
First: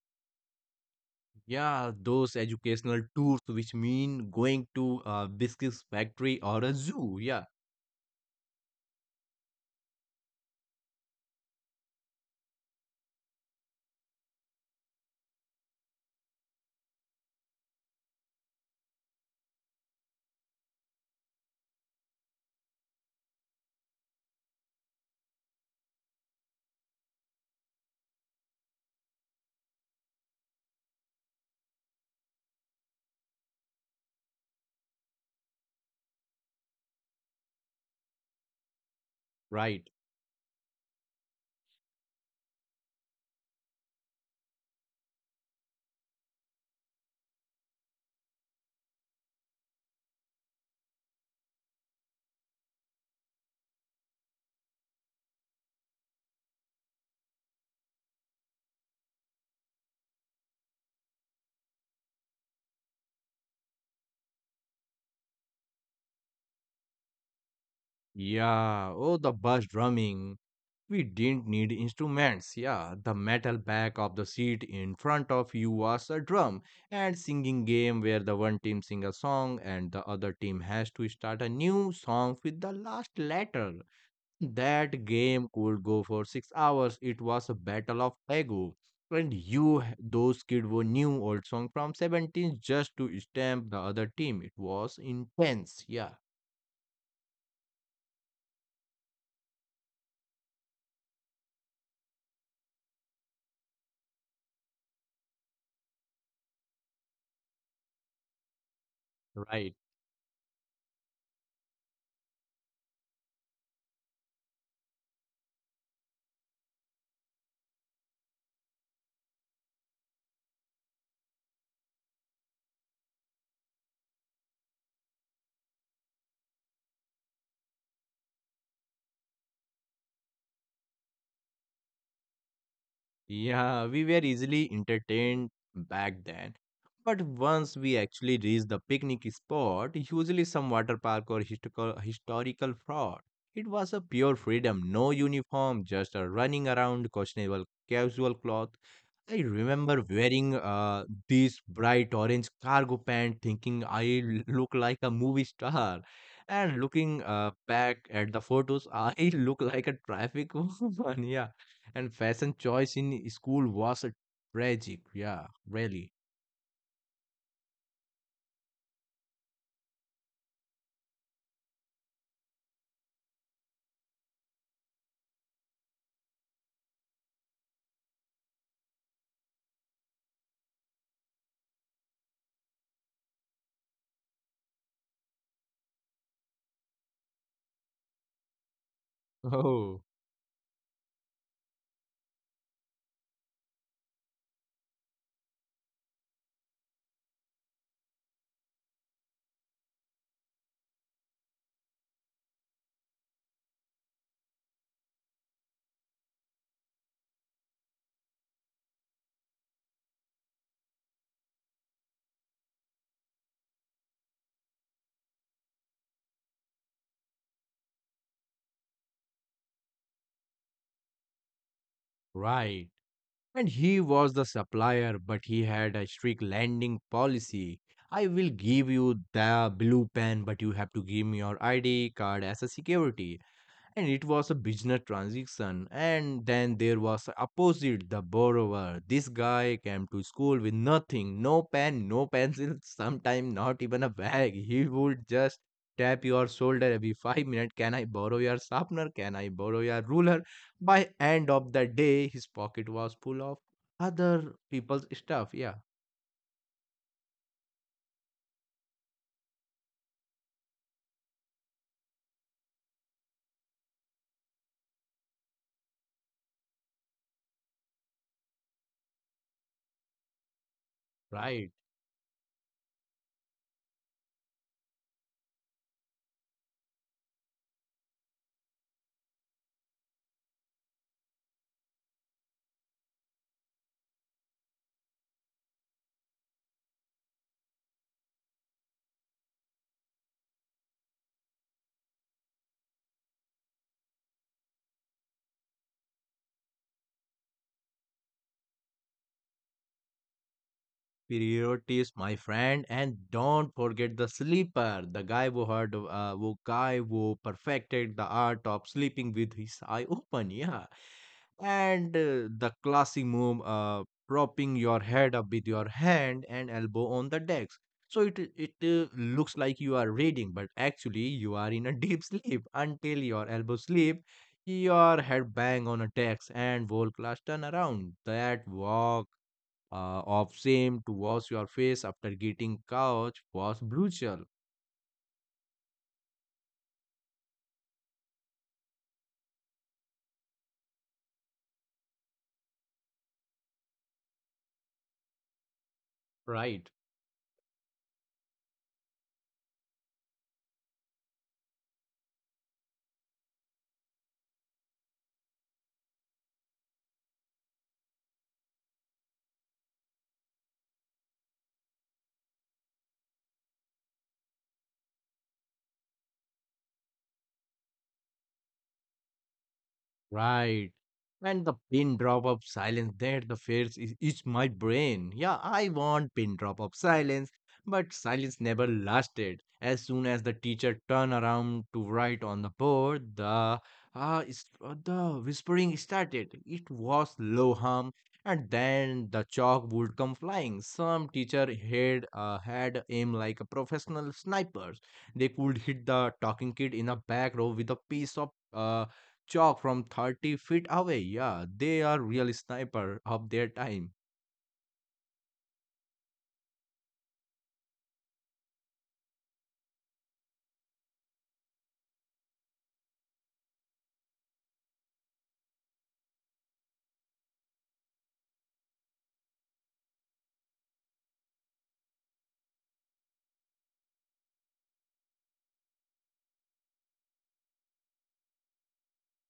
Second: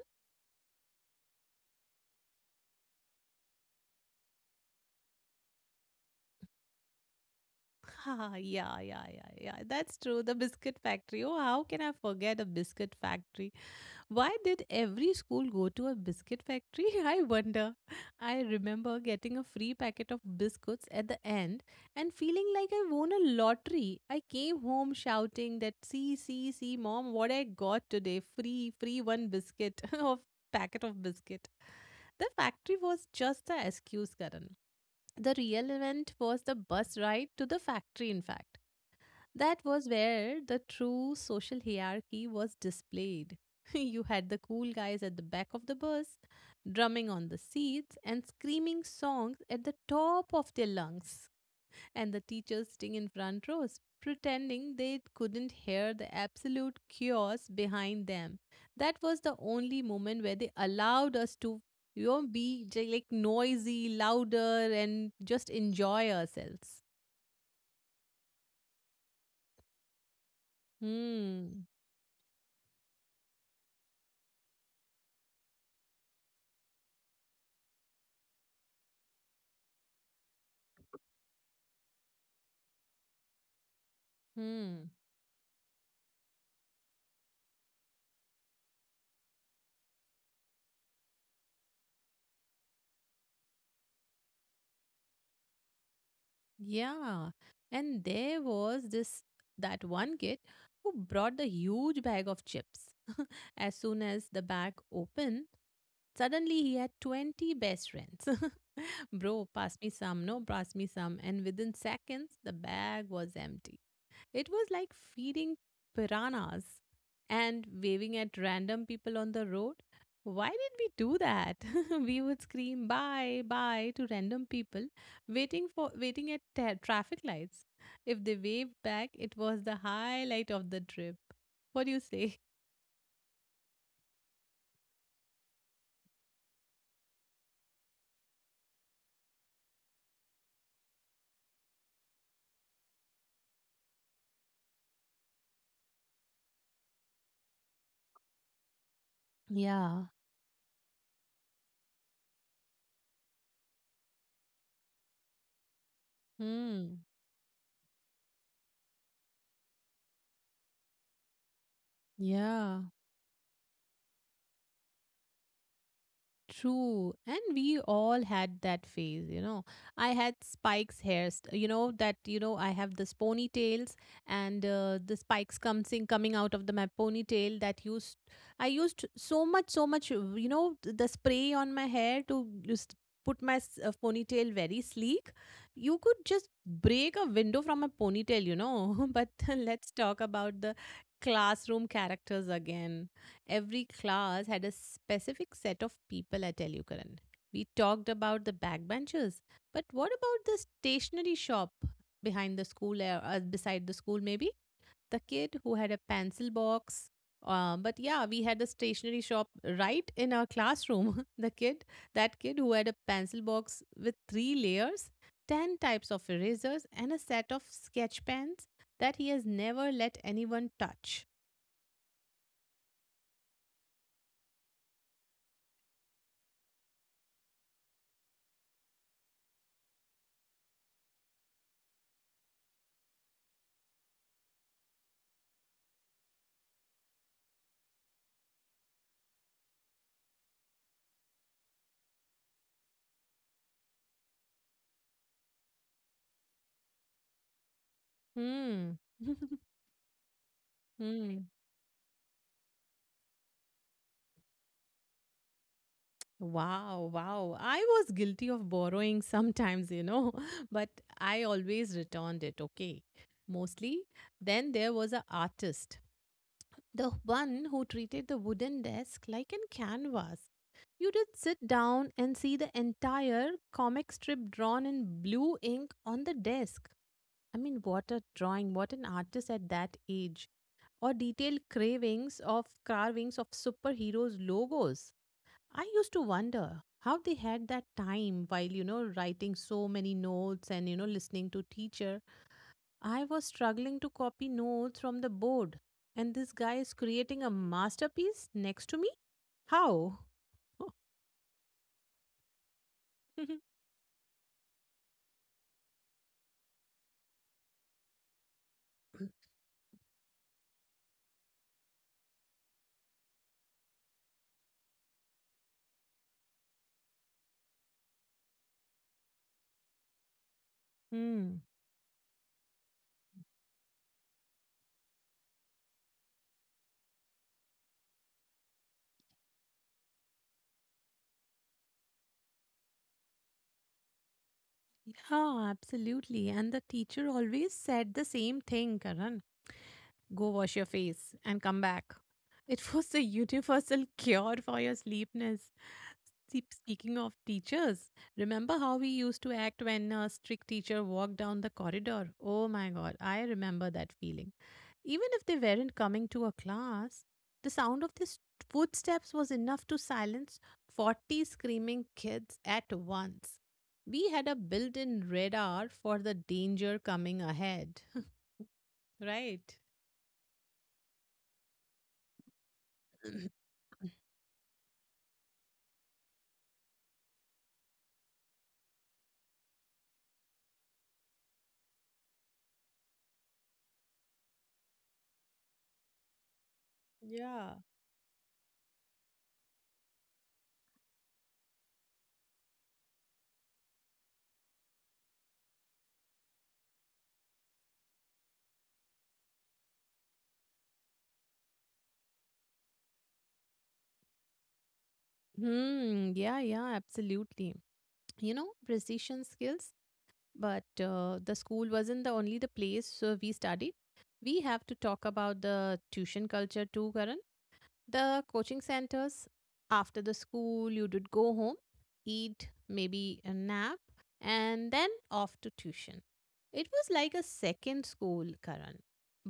[SPEAKER 2] Yeah, those educational tours, which mean going to a biscuits factory or a zoo. Yeah,
[SPEAKER 1] Ha, yeah, yeah, yeah, yeah. That's true. The biscuit factory. Oh, how can I forget a biscuit factory? Why did every school go to a biscuit factory? I wonder. I remember getting a free packet of biscuits at the end and feeling like I won a lottery. I came home shouting that, see, see, see, mom, what I got today. Free, free one biscuit of packet of biscuit. The factory was just the excuse, Karan. The real event was the bus ride to the factory, in fact. That was
[SPEAKER 2] right.
[SPEAKER 1] where the true social hierarchy was displayed. You had the cool guys at the back of the bus, drumming on the seats and screaming songs at the top of their lungs, and the teachers sitting in front rows, pretending they couldn't hear the absolute chaos behind them. That was the only moment where they allowed us to, you know, like noisy, louder, and just enjoy ourselves.
[SPEAKER 2] Yeah, oh, the bus drumming. We didn't
[SPEAKER 1] Hmm.
[SPEAKER 2] need instruments. Yeah, the metal back of the seat in front of you was a drum, and singing game where the one team sing a song and the other team has to start a new song with the last letter.
[SPEAKER 1] Hmm.
[SPEAKER 2] That game could go for 6 hours. It was a battle of ego. And you, those kids were new old song from 17 just to stamp the other team. It was intense. Yeah,
[SPEAKER 1] Yeah. And there was this that one kid who brought the huge bag of chips. As soon as the bag opened, suddenly, he had 20 best friends. Bro,
[SPEAKER 2] right.
[SPEAKER 1] pass me some. No, pass me some. And within seconds, the bag was empty. It was like feeding piranhas and waving at random people on the road. Why did we do that? We would scream bye, bye to random people waiting at traffic lights. If they waved back, it was the highlight of the trip. What do you say?
[SPEAKER 2] Yeah, we were easily entertained back then. But once we actually reached the picnic spot, usually some water park or historical fraud, it was a pure freedom. No uniform, just a running around questionable casual cloth. I remember
[SPEAKER 1] Yeah.
[SPEAKER 2] wearing this bright orange cargo pant, thinking I look like a movie star. And
[SPEAKER 1] Hmm.
[SPEAKER 2] looking back at the photos, I look like a traffic woman. Yeah. And fashion
[SPEAKER 1] Yeah.
[SPEAKER 2] choice in school was a tragic. Yeah, really.
[SPEAKER 1] True. And we all had that phase, you know. I had spikes hairs, you know, that, you know, I have this ponytails and the spikes comes in, coming out of the my ponytail that I used so much, so much, you know, the spray on my hair to just put my ponytail very sleek. You could just break a window from a ponytail, you know. But let's
[SPEAKER 2] Oh,
[SPEAKER 1] talk about the classroom characters again. Every class had a specific set of people at Elukaran. We talked about the backbenchers, but what about the stationery shop behind the school, or beside the school, maybe? The kid who had a pencil box. But yeah, we had a stationery shop right in our classroom. That kid who had a pencil box with three layers, 10 types of erasers, and a set of sketch pens that he has never let anyone touch.
[SPEAKER 2] right. And he was the supplier, but he had a strict landing policy. I will give you the blue pen, but you have to give me your ID card as a security, and it was a business transaction. And then there was opposite, the borrower, this guy came to school with nothing, no pen, no pencil. Sometimes not even a bag, he would just tap your shoulder every 5 minutes. Can I borrow your
[SPEAKER 1] Hmm.
[SPEAKER 2] sharpener? Can I borrow your ruler? By
[SPEAKER 1] hmm.
[SPEAKER 2] end of the day, his pocket was full of other people's stuff. Yeah,
[SPEAKER 1] Wow, wow. I was guilty of borrowing sometimes, you know, but I always returned it, okay? Mostly. Then there was a artist, the one who treated the wooden desk like an canvas. You did sit
[SPEAKER 2] right.
[SPEAKER 1] down and see the entire comic strip drawn in blue ink on the desk. I mean, what a drawing, what an artist at that age. Or detailed cravings of carvings of superheroes' logos. I used to wonder how they had that time while, you know, writing so many notes and, you know, listening to teacher. I was struggling to copy notes from the board. And this guy is creating a masterpiece next to me? How?
[SPEAKER 2] Priorities, my friend. And don't forget the sleeper, the guy who heard, who guy who perfected the art of sleeping with his eye open, yeah, and the classy move, propping your head up with your hand and elbow on the desk. So it looks like you are reading, but actually you
[SPEAKER 1] Hmm.
[SPEAKER 2] are in a deep sleep until your elbow slip, your head bang on a desk, and whole class turn around. That walk of shame to wash your face after getting couch was brutal,
[SPEAKER 1] Yeah, absolutely. And the teacher always said the same thing, Karan. Go wash your face and come back. It was the universal cure for your sleepiness.
[SPEAKER 2] right?
[SPEAKER 1] Speaking of teachers, remember how we used to act when a strict teacher walked down the corridor? Oh my god, I remember that feeling. Even if they weren't coming to a class, the sound of these footsteps was enough to silence 40 screaming kids at once. We had a built in radar for the danger coming ahead, right?
[SPEAKER 2] Right. And the pin drop of silence that
[SPEAKER 1] Mhm.
[SPEAKER 2] the face
[SPEAKER 1] Mm.
[SPEAKER 2] is my brain. Yeah, I want pin drop of silence, but silence never lasted. As soon as the teacher turned around to write on the board, the the whispering started. It was low
[SPEAKER 1] Yeah.
[SPEAKER 2] hum, and then the chalk would come flying. Some teacher had aim like a professional snipers. They could hit the talking kid in the back row with a piece of chalk from 30 feet away. Yeah, they are real sniper of their time.
[SPEAKER 1] Hmm. Yeah, yeah, absolutely. You know, precision skills, but the school wasn't the only the place we studied. We have to talk about the tuition culture too, Karan. The coaching centers. After the school you did go home, eat, maybe a nap, and then off to tuition. It was like a second school, Karan,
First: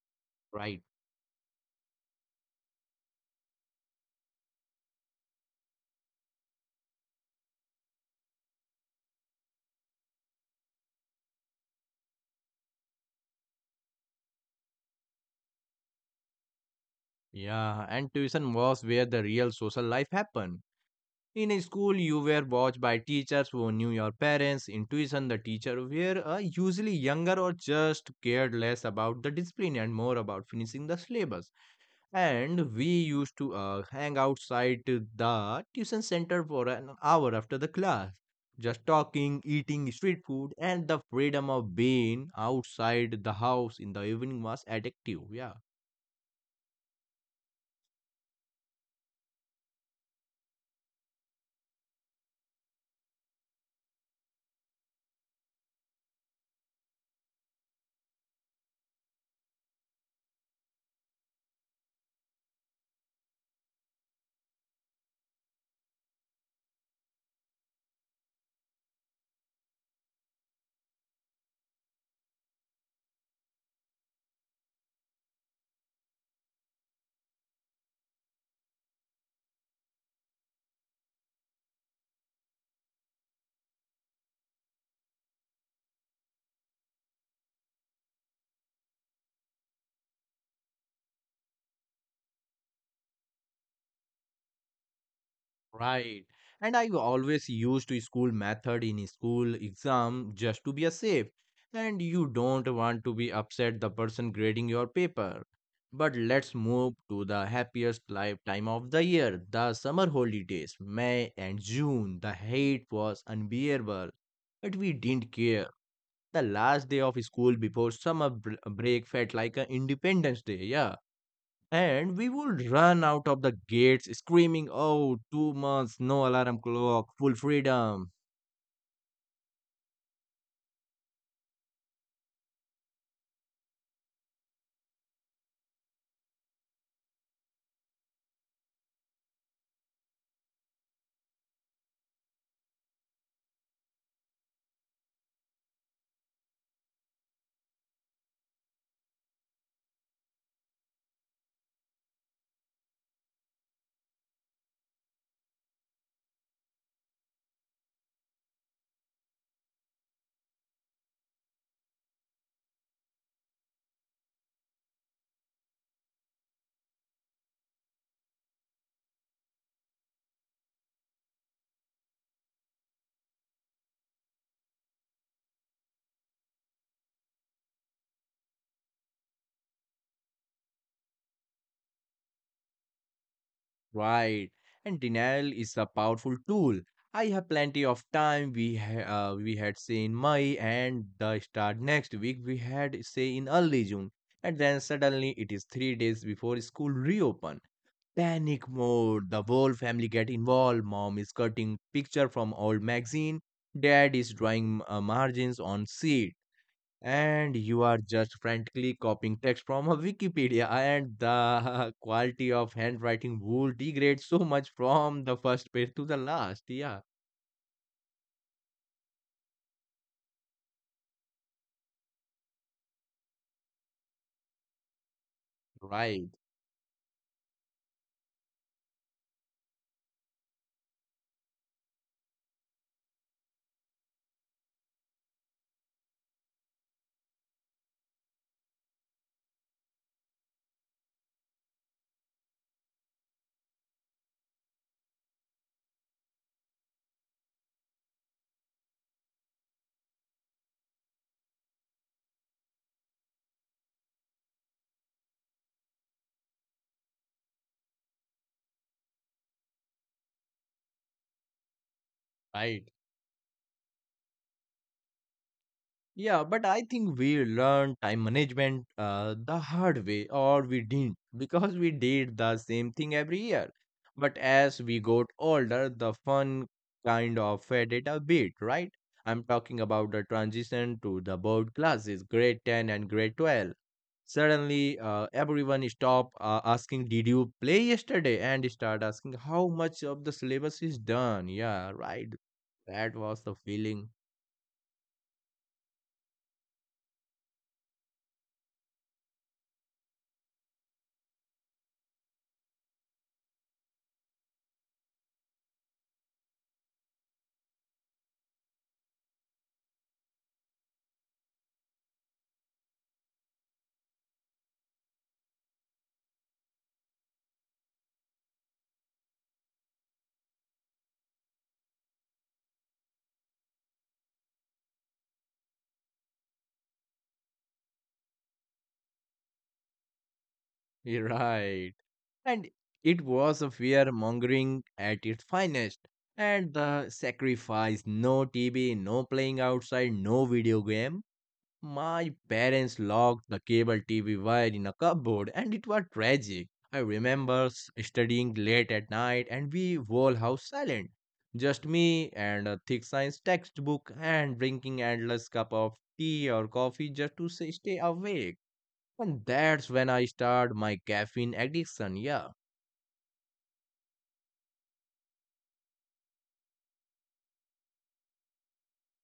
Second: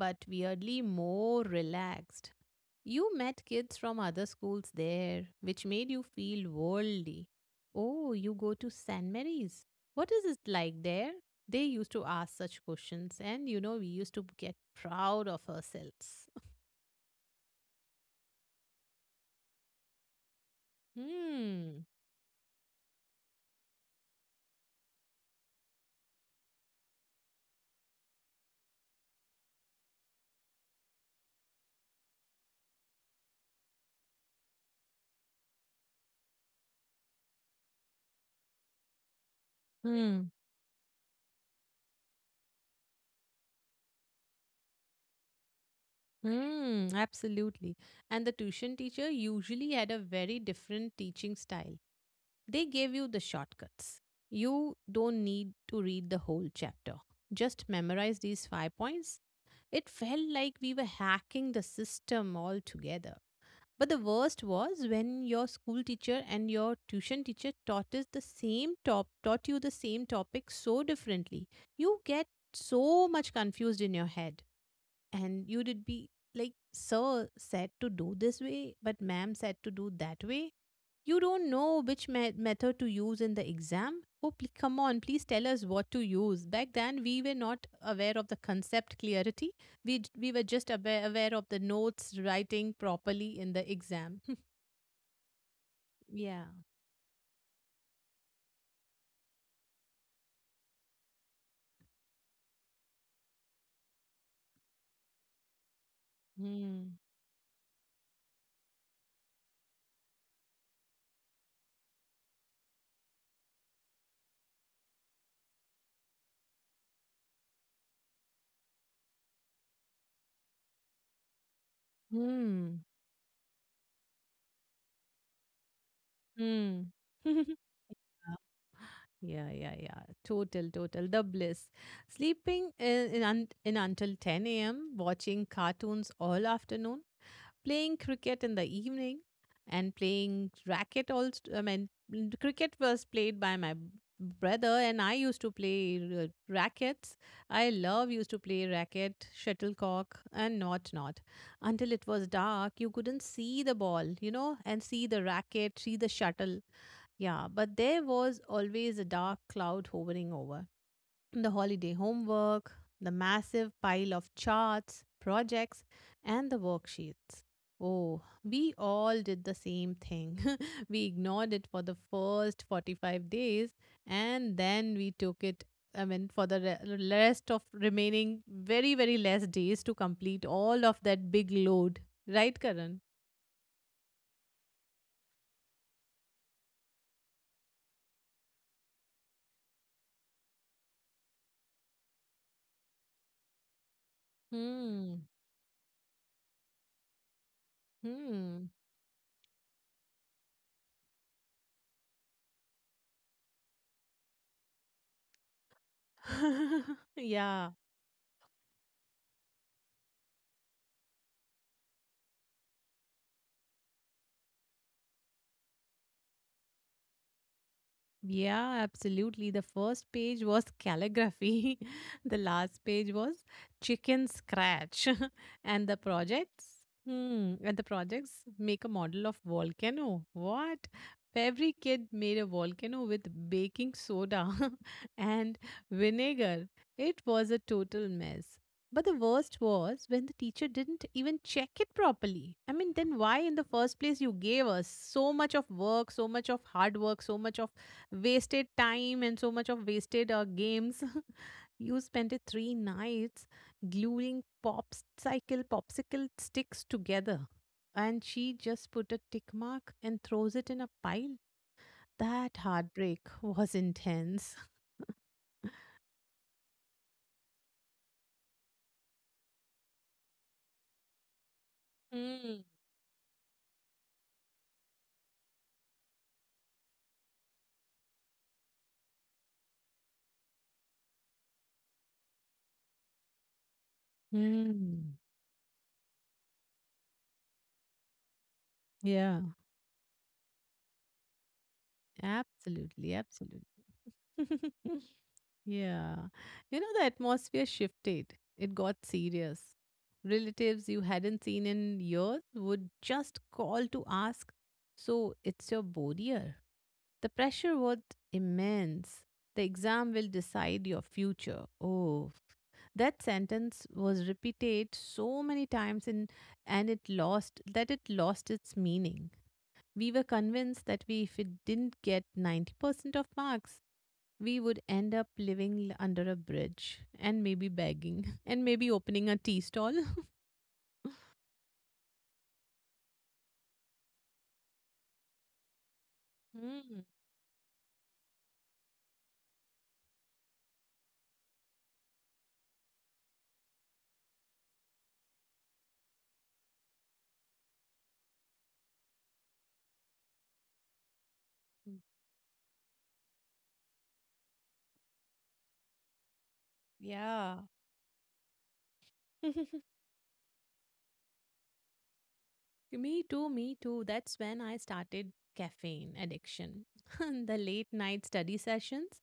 [SPEAKER 1] but weirdly
[SPEAKER 2] Right.
[SPEAKER 1] more relaxed. You met kids from other schools there, which made you feel worldly. Oh, you go to San Mary's, what is it like there? They used to ask such questions, and you know, we used to get proud of ourselves.
[SPEAKER 2] Yeah, and tuition was where the real social life happened. In a
[SPEAKER 1] hmm.
[SPEAKER 2] school, you were watched by teachers who knew your parents. In tuition, the teacher were usually younger or just cared less about the discipline and more about finishing the syllabus. And we used to hang outside the tuition center for an hour after the class, just talking, eating street
[SPEAKER 1] Hmm.
[SPEAKER 2] food, and the freedom of being outside the house in the evening was addictive. Yeah.
[SPEAKER 1] Mm, absolutely. And the tuition teacher usually had a very different teaching style. They gave you the shortcuts. You don't need to read the whole chapter. Just memorize these 5 points. It felt like we were hacking the system altogether. But the worst was when your school teacher and your tuition teacher taught you the same topic so differently. You get so much confused in your head, and you would be like, sir said to do this way but ma'am said to do that way. You don't know which method to use in the exam. Oh come on, please tell us what to use. Back then we were not aware of the concept clarity. We were just aware of the notes writing properly in the exam.
[SPEAKER 2] Right.
[SPEAKER 1] yeah.
[SPEAKER 2] And I always used school method in school exam just to be a safe. And you don't want to be upset the person grading your paper. But let's
[SPEAKER 1] Hmm.
[SPEAKER 2] move to the happiest lifetime of the year, the summer holidays, May and June. The heat was unbearable, but we didn't care. The last day of school before summer break felt like an Independence Day, yeah, and we would
[SPEAKER 1] Hmm.
[SPEAKER 2] run out of the gates screaming, "Oh, 2 months, no alarm
[SPEAKER 1] Hmm.
[SPEAKER 2] clock, full freedom."
[SPEAKER 1] Yeah, yeah, yeah. Total, total. The bliss. Sleeping in until 10 a.m., watching cartoons all afternoon, playing cricket in the evening, and playing racket also. I mean, cricket was played by my brother, and I used to play rackets. I love used to play racket, shuttlecock, and not. Until it was dark, you couldn't see the ball, you know, and see the racket, see the shuttle, yeah, but there was always a dark cloud hovering over the holiday homework, the massive pile of charts, projects, and the worksheets. Oh, we all did the same thing. We ignored it for the first 45 days and then we took it, I mean, for the rest of remaining very, very less days to complete all of that big load. Right, Karan?
[SPEAKER 2] Right. And denial is a powerful tool. I have plenty of time. We had say in May and the start next week. We had say in early June, and then
[SPEAKER 1] Hmm.
[SPEAKER 2] suddenly it is 3 days before school reopen. Panic
[SPEAKER 1] Hmm.
[SPEAKER 2] mode. The whole family get involved. Mom is cutting picture from old magazine. Dad is drawing margins on seat, and
[SPEAKER 1] yeah.
[SPEAKER 2] you are just frantically copying text from a Wikipedia, and the quality of handwriting would degrade so much from the first page to the last. Yeah,
[SPEAKER 1] Yeah, absolutely. The first page was calligraphy, the last page was chicken scratch, and the
[SPEAKER 2] right,
[SPEAKER 1] projects. Hmm, and the projects, make a model of volcano. What? Every kid made a volcano with baking soda and vinegar. It was a total mess. But the worst was when the teacher didn't even check it properly. I mean, then why in the first place you gave us so much of work, so much of hard work, so much of wasted time and so much of wasted games. You spent it three nights gluing popsicle sticks together, and she just put a tick mark and throws it in a pile. That
[SPEAKER 2] right.
[SPEAKER 1] heartbreak was intense.
[SPEAKER 2] Yeah, but I think we learned time management the hard way, or we didn't, because we did the
[SPEAKER 1] Mm.
[SPEAKER 2] same thing every year. But as we got older, the fun kind of faded a bit, right? I'm talking about the transition to the board classes, grade 10 and grade 12. Suddenly,
[SPEAKER 1] Mm.
[SPEAKER 2] everyone stopped asking, "Did you play yesterday?" and start asking,
[SPEAKER 1] Yeah,
[SPEAKER 2] "How much of the syllabus is done?" Yeah, right.
[SPEAKER 1] absolutely,
[SPEAKER 2] That was the
[SPEAKER 1] absolutely.
[SPEAKER 2] feeling.
[SPEAKER 1] Yeah. You know, the atmosphere shifted. It got serious. Relatives you hadn't seen in years would just call to ask, so it's your bodier. The pressure was immense. The exam will decide your future. Oh, that sentence was repeated so many times in, and it lost its meaning. We were convinced that we, if it didn't get 90% of marks, we would end up living under a bridge and maybe begging and maybe opening a tea stall.
[SPEAKER 2] Right. And it was a fear mongering at its finest. And
[SPEAKER 1] Mm,
[SPEAKER 2] the sacrifice: no TV, no playing outside, no video game. My parents locked the cable TV wire in a cupboard, and it was tragic. I remember studying late at night, and we whole house silent. Just me and a thick science textbook, and drinking endless cup of tea or coffee just to
[SPEAKER 1] yeah.
[SPEAKER 2] say, stay awake. And that's when I started my caffeine addiction. Yeah.
[SPEAKER 1] Me too, me too. That's when I started caffeine addiction. The late night study sessions.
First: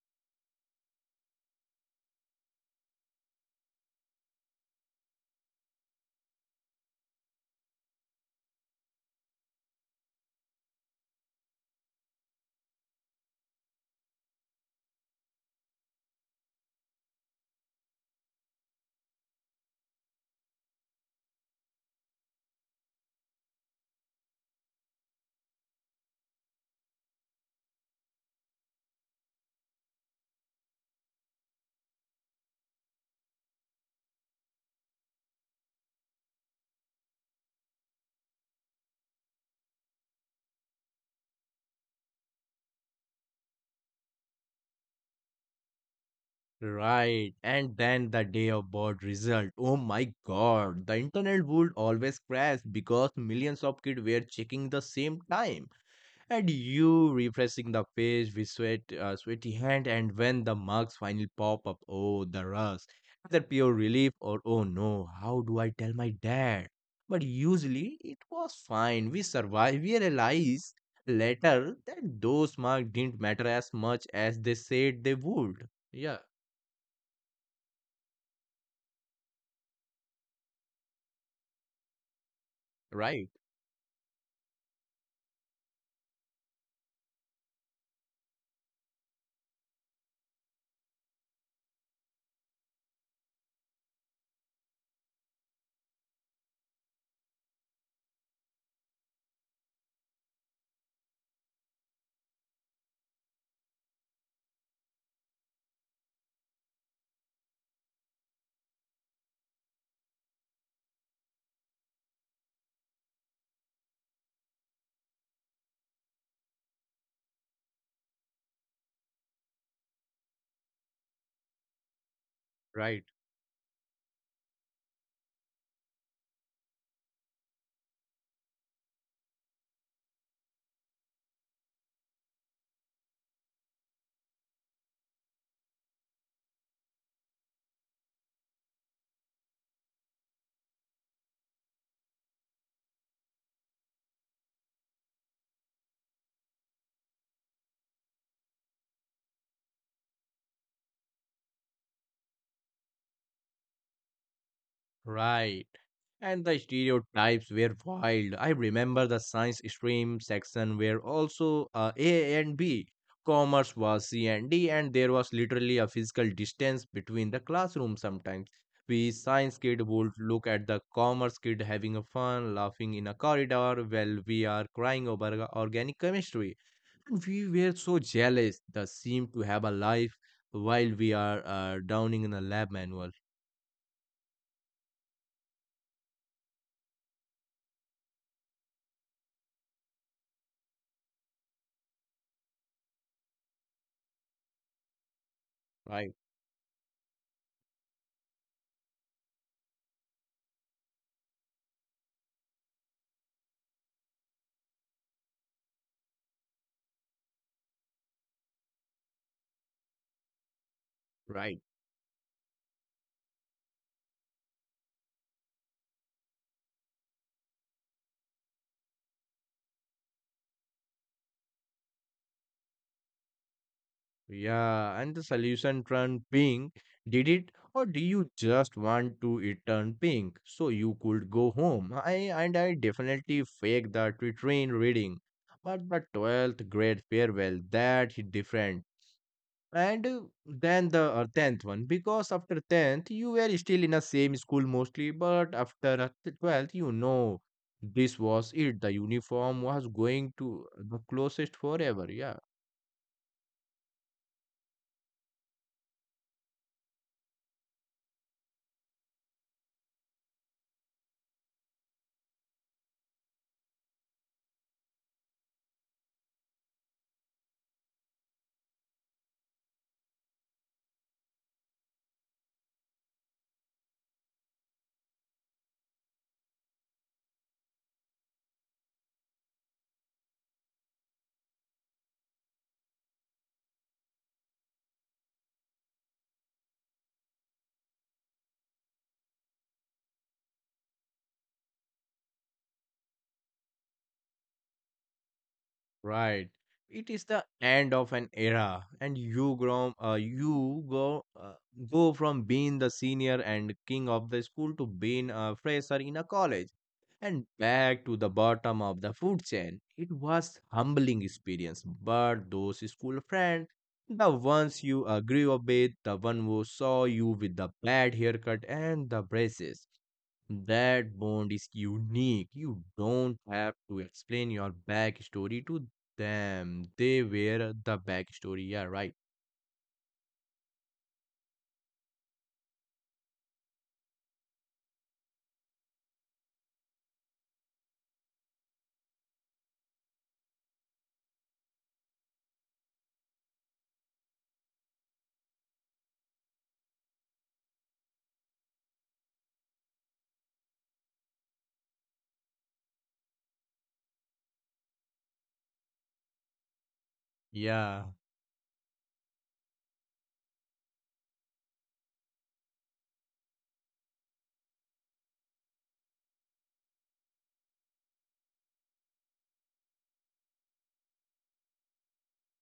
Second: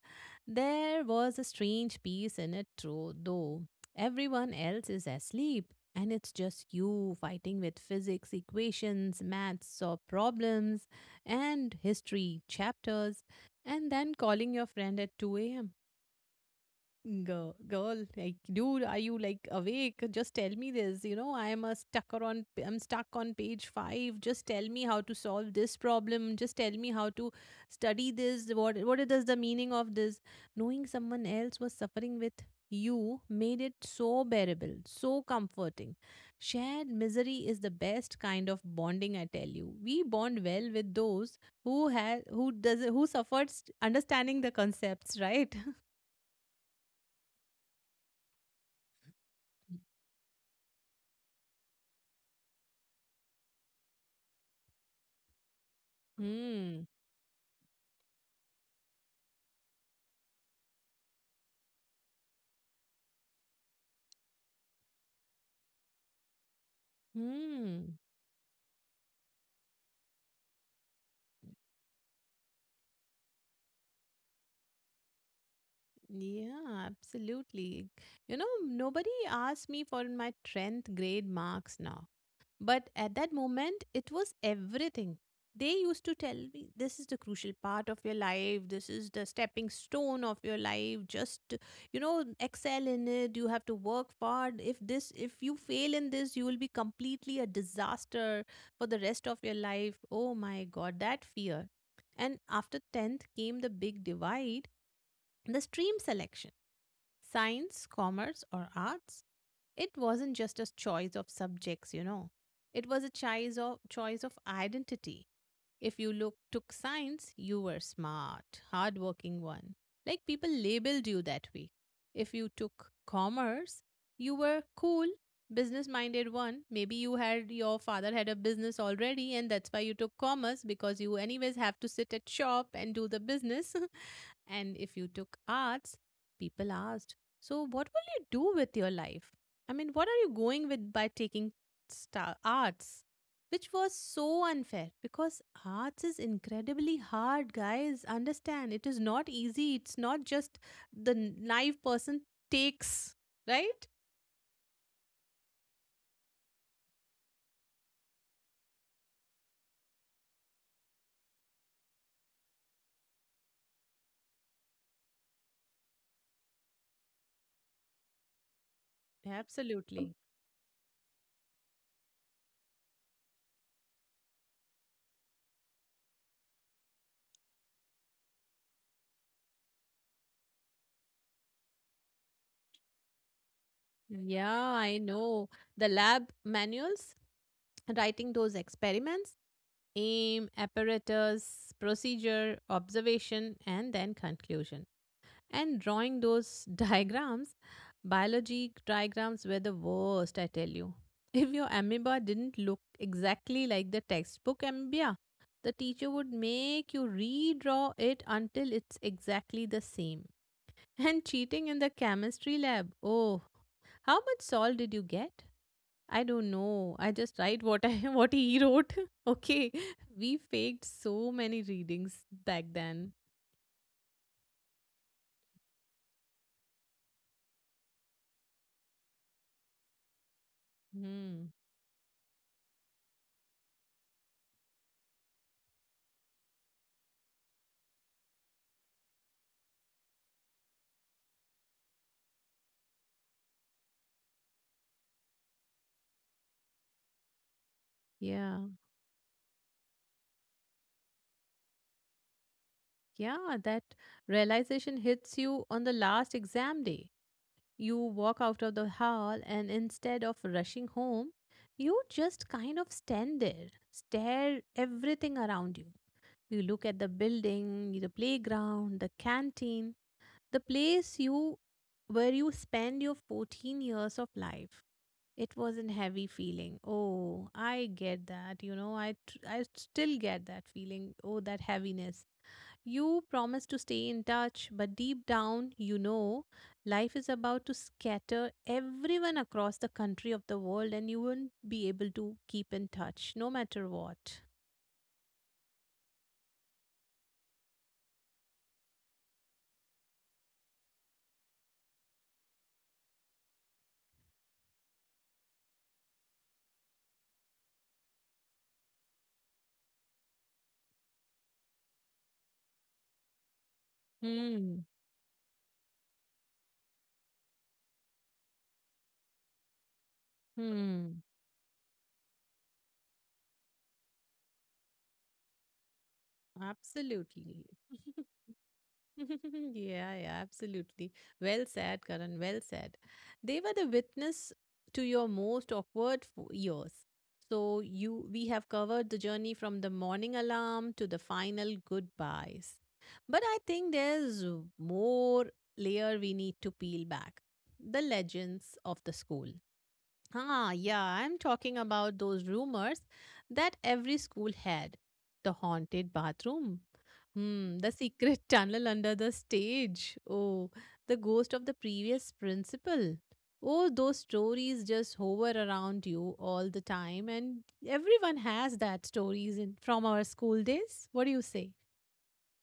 [SPEAKER 1] There was a strange peace in it, though. Everyone else is asleep, and it's just you fighting with physics equations, maths or problems, and history chapters, and then calling your friend at 2 a.m. Like, dude, are you like awake? Just tell me this. You know, I'm a stucker on. I'm stuck on page five. Just tell me how to solve this problem. Just tell me how to study this. What it is the meaning of this? Knowing someone else was suffering with you made it so bearable, so comforting. Shared misery is the best kind of bonding. I tell you, we bond well with those who had who does who suffers understanding the concepts, right?
[SPEAKER 2] Right, and then the day of board result. Oh my god, the internet would always crash because millions of kids were checking the same time, and
[SPEAKER 1] Hmm.
[SPEAKER 2] you refreshing the page with sweat, sweaty hand. And when the marks finally pop up, oh the rush, either pure relief or oh no, how do I tell my dad? But
[SPEAKER 1] Hmm.
[SPEAKER 2] usually it was fine. We survived. We realized later that those marks didn't matter as much as they said they would. Yeah,
[SPEAKER 1] Yeah, absolutely. You know, nobody asked me for my 10th grade marks now. But at
[SPEAKER 2] right.
[SPEAKER 1] that moment, it was everything. They used to tell me this is the crucial part of your life, this is the stepping stone of your life. Just, you know, excel in it. You have to work hard. If you fail in this, you will be completely a disaster for the rest of your life. Oh my God, that fear. And after 10th came the big divide. The stream selection, science, commerce, or arts. It wasn't just a choice of subjects, you know, it was a choice of identity. If you took science, you were smart, hardworking one. Like people labeled you that way. If you took
[SPEAKER 2] Right,
[SPEAKER 1] commerce, you were cool, business minded one. Maybe your father had a business already, and that's why you took commerce because you anyways have to sit at shop and do the business. And if you took arts, people asked, so, what will you do with your life? I mean, what are you going with by taking arts? Which was so unfair because arts is incredibly hard, guys. Understand, it is not easy. It's not just the naive person takes, right?
[SPEAKER 2] right. And the stereotypes were wild. I remember the science stream section were also A and B. Commerce was C and D, and there was literally a physical distance between the classrooms sometimes. We science kid would
[SPEAKER 1] Absolutely.
[SPEAKER 2] look at the commerce kid having a fun, laughing in a corridor while we are crying over the organic chemistry. And we were so jealous. They seemed to have a life while we are downing in a lab manual.
[SPEAKER 1] Yeah, I know. The lab manuals, writing those experiments, aim, apparatus, procedure, observation, and then conclusion. And
[SPEAKER 2] Right,
[SPEAKER 1] drawing those diagrams, biology diagrams were the worst, I tell you. If your amoeba didn't look exactly like the textbook amoeba, the teacher would make you redraw it until it's exactly the same. And
[SPEAKER 2] right.
[SPEAKER 1] cheating in the chemistry lab. Oh, how much salt did you get? I don't know. I just write what I what he wrote. okay. We faked so many readings back then.
[SPEAKER 2] Yeah, and the solution turned pink. Did it, or do you just want to it turn pink so you could go
[SPEAKER 1] Hmm.
[SPEAKER 2] home? I, and I definitely faked the train reading, but the 12th grade farewell that hit different. And then the tenth one, because after tenth you were still in the same school mostly, but after 12th, you know, this was
[SPEAKER 1] Yeah.
[SPEAKER 2] it. The uniform was going to the closest forever. Yeah.
[SPEAKER 1] Yeah, that realization hits you on the last exam day. You walk out of the hall and instead of rushing home, you just kind of stand there, stare everything around you. You look at the building, the playground, the canteen, the place you where you spend your 14 years of life. It was not heavy feeling. Oh, I get that. You know, I still get that feeling. Oh, that heaviness. You promised to stay in touch, but deep down, you know, life is about to scatter everyone across the country of the world, and you won't be able to keep in touch, no matter what.
[SPEAKER 2] Right. It is the end of an era, and you go from being the senior and king of the school to being a fresher in a college, and back to the bottom of the food chain. It was humbling experience, but those school friends, the
[SPEAKER 1] Hmm.
[SPEAKER 2] ones you grew up with, the one who saw you with the bad haircut and the braces, that
[SPEAKER 1] Hmm.
[SPEAKER 2] bond is unique. You don't have to explain your backstory to. Damn, they
[SPEAKER 1] Absolutely.
[SPEAKER 2] were the backstory. Yeah, right.
[SPEAKER 1] Yeah, yeah, absolutely. Well said, Karan. Well said. They were the witness to your most awkward years. So you, we have covered the journey from the morning alarm to the final goodbyes. But I think there's more layer we need to peel back. The legends of the school. Ah, yeah, I'm talking about those rumors that every school had. The haunted bathroom. Hmm, the
[SPEAKER 2] Yeah,
[SPEAKER 1] secret tunnel under the stage. Oh, the ghost of the previous principal. Oh, those stories just hover around you all the time, and everyone has that stories in from our school days. What do you say?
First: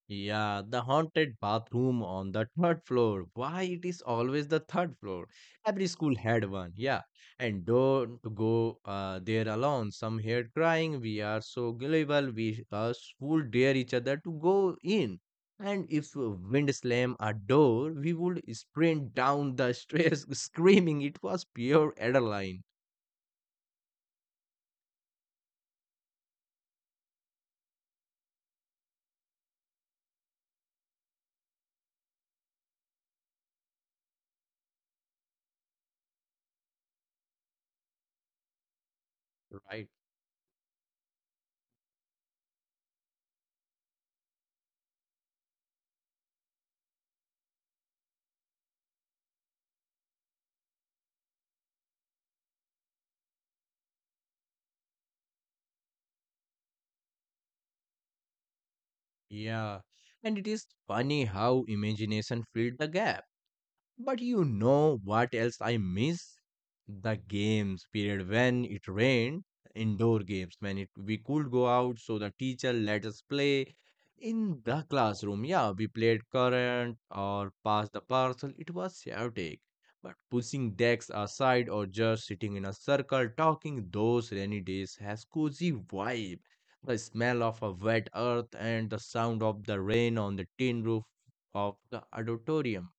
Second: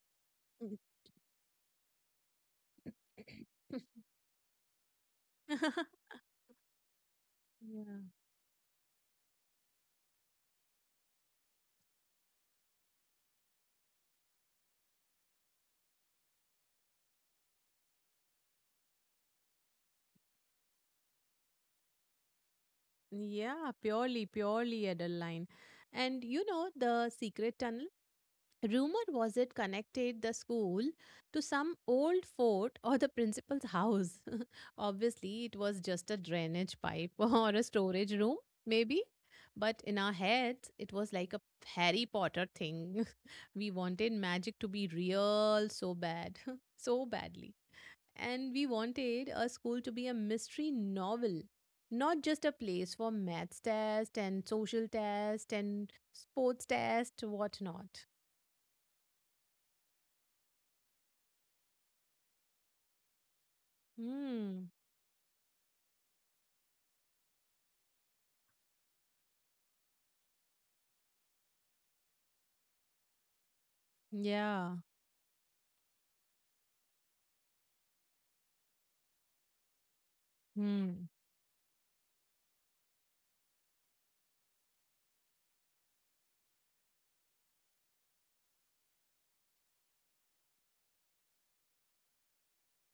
[SPEAKER 2] yeah. The haunted bathroom on the third floor. Why it is always the third floor? Every school had one. Yeah, and
[SPEAKER 1] Yeah.
[SPEAKER 2] don't go there alone. Some heard crying. We are so gullible. We us would dare each other to go in. And if a wind slam a door, we would sprint down the stairs screaming. It was pure adrenaline,
[SPEAKER 1] Yeah, purely Adeline. And you know, the secret tunnel rumor was it connected the school to some old fort or the principal's house. Obviously, it was just a drainage pipe or a storage room, maybe.
[SPEAKER 2] right?
[SPEAKER 1] But in our heads, it was like a Harry Potter thing. We wanted magic to be real so bad, so badly. And we wanted our school to be a mystery novel, not just a place for maths test and social test and sports test, whatnot.
[SPEAKER 2] Yeah, and it is funny how imagination filled the gap. But you
[SPEAKER 1] Hmm.
[SPEAKER 2] know what else I miss? The games period when it rained, indoor games when it we could go out, so the teacher let us play in
[SPEAKER 1] Yeah.
[SPEAKER 2] the classroom. Yeah, we played current or pass the parcel. It was chaotic. But pushing decks
[SPEAKER 1] Hmm.
[SPEAKER 2] aside or just sitting in a circle talking, those rainy days has cozy vibe. The smell of a wet earth and the sound of the rain on the tin roof of the auditorium,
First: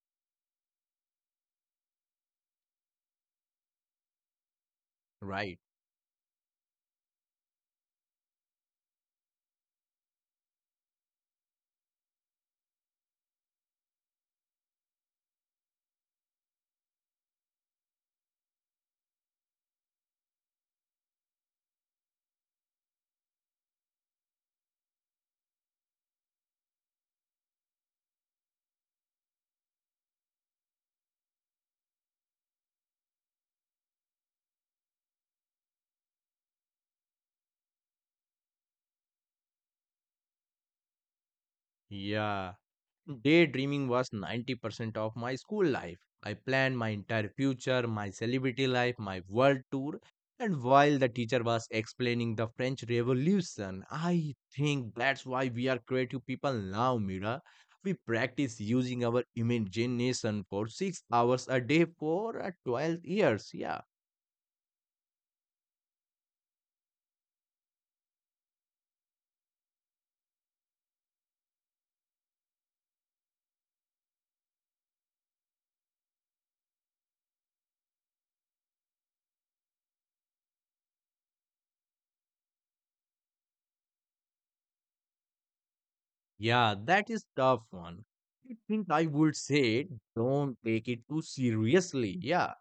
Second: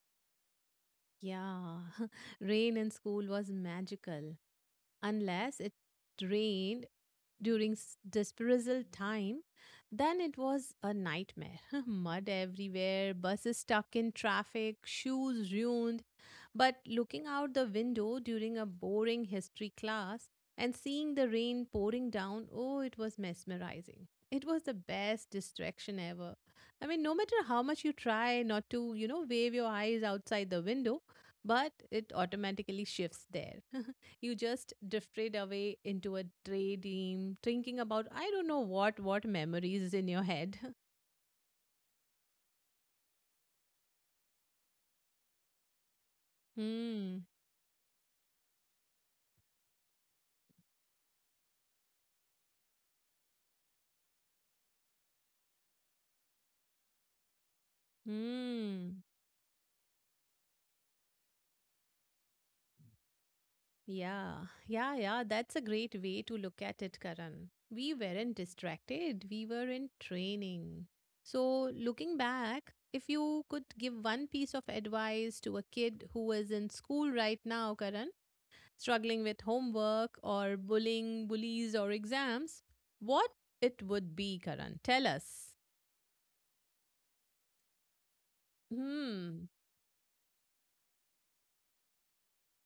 [SPEAKER 1] Yeah. Rain in school was magical, unless
[SPEAKER 2] right?
[SPEAKER 1] it rained during dispersal time. Then it was a nightmare. Mud everywhere, buses stuck in traffic, shoes ruined, but looking out the window during a boring history class and seeing the rain pouring down, oh, it was mesmerizing. It was the best distraction ever. I mean, no matter how much you try not to, wave your eyes outside the window, but it automatically shifts there. You just drifted away into a daydream, thinking about I don't know what memories is in your head.
[SPEAKER 2] Yeah, daydreaming was 90% of my school life. I planned my
[SPEAKER 1] Hmm.
[SPEAKER 2] entire future, my celebrity life, my world tour, and while the teacher was explaining the French Revolution, I think that's why we are creative people now, Mira. We practice
[SPEAKER 1] Hmm.
[SPEAKER 2] using our imagination for 6 hours a day for 12 years. Yeah,
[SPEAKER 1] Yeah, yeah. That's a great way to look at it, Karan. We weren't distracted, we were in training. So, looking back, if you could give one piece of advice to a kid who is in school right now, Karan, struggling with homework or bullying, bullies, or exams, what it would be, Karan? Tell us.
[SPEAKER 2] yeah, that is tough one. I think I would
[SPEAKER 1] Hmm.
[SPEAKER 2] say don't take it too seriously. Yeah.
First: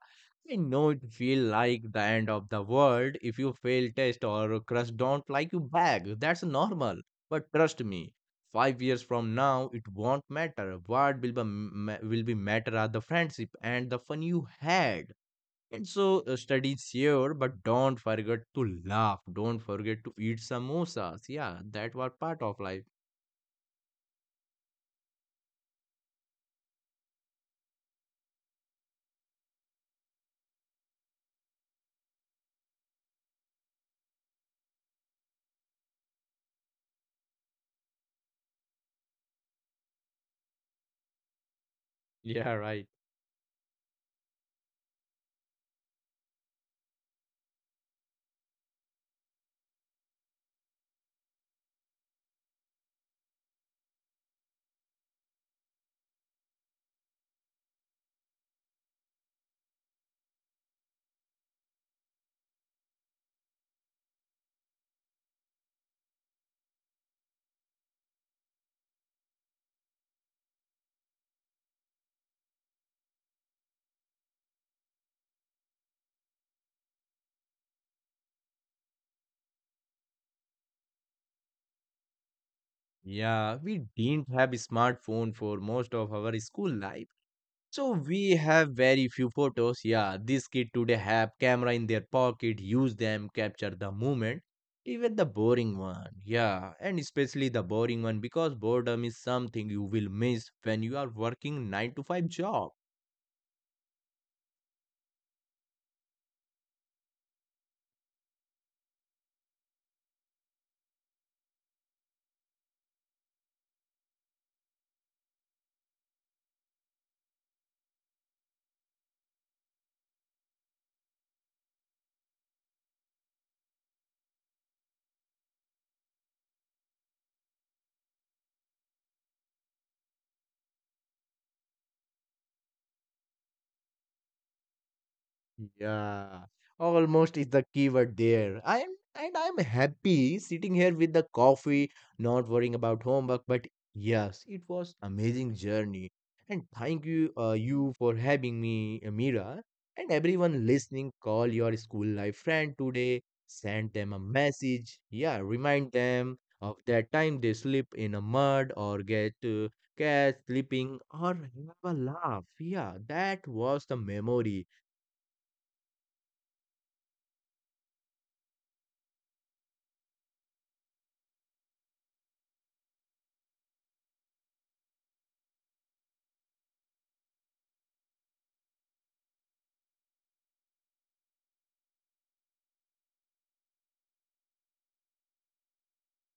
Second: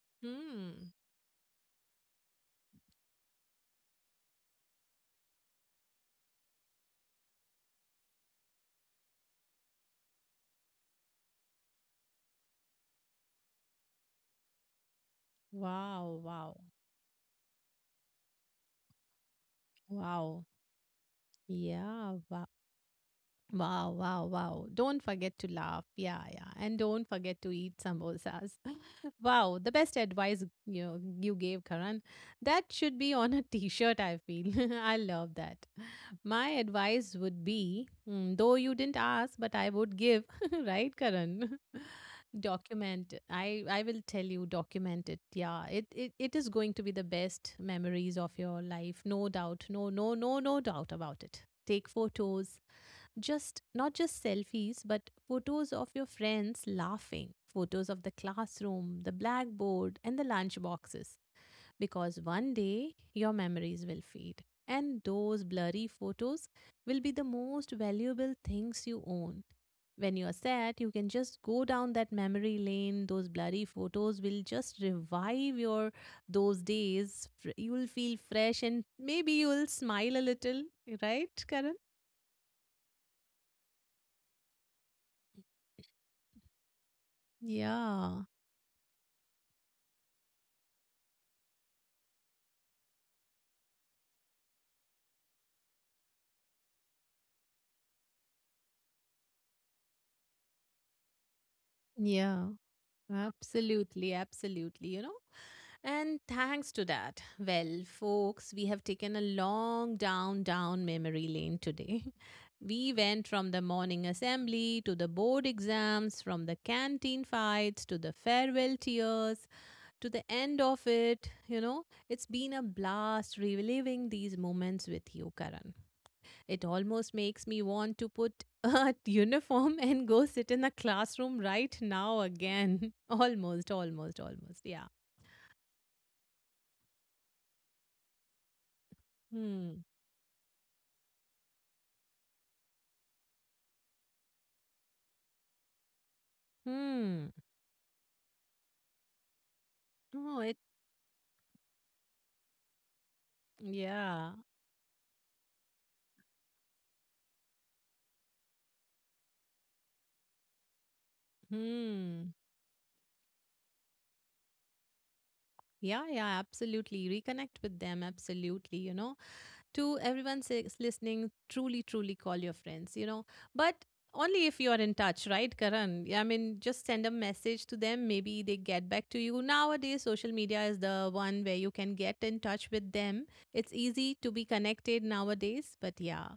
[SPEAKER 2] I know
[SPEAKER 1] Hmm.
[SPEAKER 2] it feel like the end of the world if you fail test or crush don't like you back. That's normal. But trust me, 5 years from now it won't matter. What will be matter are the friendship and the fun you had. And
[SPEAKER 1] Wow,
[SPEAKER 2] so
[SPEAKER 1] wow,
[SPEAKER 2] study sure, but don't forget to laugh. Don't forget to eat
[SPEAKER 1] wow.
[SPEAKER 2] samosas. Yeah, that was
[SPEAKER 1] Yeah,
[SPEAKER 2] part
[SPEAKER 1] wow.
[SPEAKER 2] of life.
[SPEAKER 1] Wow, wow, wow. Don't forget to laugh. Yeah, yeah. And don't forget to eat samosas. Wow, the best advice you know, you gave Karan. That should be on a t-shirt, I feel. I love that. My advice would be, though you didn't ask, but I would give, right, Karan?
[SPEAKER 2] Yeah, right.
[SPEAKER 1] Document, I will tell you, document it. Yeah, it is going to be the best memories of your life. No doubt, no doubt about it. Take photos, just not just selfies, but photos of your friends laughing, photos of the classroom, the blackboard, and the lunch boxes, because one day your memories will fade, and those blurry photos will be the most valuable things you own. When you are sad, you can just go down that memory lane. Those blurry photos will just revive your those days. You will feel fresh and maybe you will smile a little, right, Karan?
[SPEAKER 2] Yeah, we didn't have a smartphone for most of our school life, so
[SPEAKER 1] Yeah.
[SPEAKER 2] we have very few photos. Yeah, these kids today have camera in their pocket, use them, capture the moment, even the boring one. Yeah, and especially the boring one because boredom is something you will miss when you are working 9 to 5
[SPEAKER 1] Yeah,
[SPEAKER 2] job.
[SPEAKER 1] absolutely, you know. And thanks to that, well, folks, we have taken a long down memory lane today. We went from the morning assembly to the board exams, from the canteen fights to the farewell tears to the end of it. You know, it's been a blast reliving these moments with you, Karan. It almost makes me want to put a uniform and go sit in a classroom right now again. Almost. Yeah.
[SPEAKER 2] Yeah, almost is the keyword there. I'm
[SPEAKER 1] Hmm.
[SPEAKER 2] happy sitting here with the coffee, not worrying about homework. But yes, it was amazing journey, and thank
[SPEAKER 1] Hmm.
[SPEAKER 2] you, you for having me, Amira, and
[SPEAKER 1] Oh, it.
[SPEAKER 2] everyone listening. Call your school life friend today. Send them a
[SPEAKER 1] Yeah.
[SPEAKER 2] message. Yeah, remind them of that time they slip in a mud or get catch slipping or have a
[SPEAKER 1] Hmm.
[SPEAKER 2] laugh. Yeah, that was the memory.
[SPEAKER 1] Yeah, yeah, absolutely. Reconnect with them, absolutely, you know. To everyone listening, truly call your friends, you know. But only if you are in touch, right, Karan? I mean, just send a message to them. Maybe they get back to you. Nowadays, social media is the one where you can get in touch with them. It's easy to be connected nowadays. But yeah,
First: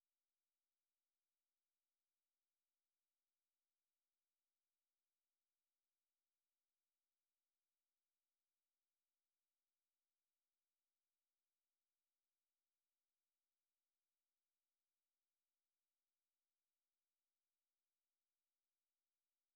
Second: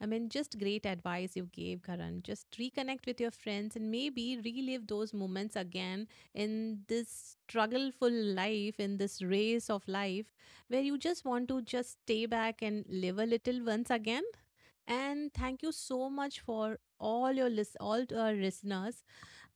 [SPEAKER 1] I mean, just great advice you gave, Karan. Just reconnect with your friends and maybe relive those moments again in this struggleful life, in this race of life where you just want to just stay back and live a little once again. And thank you so much for all your list, all to our listeners,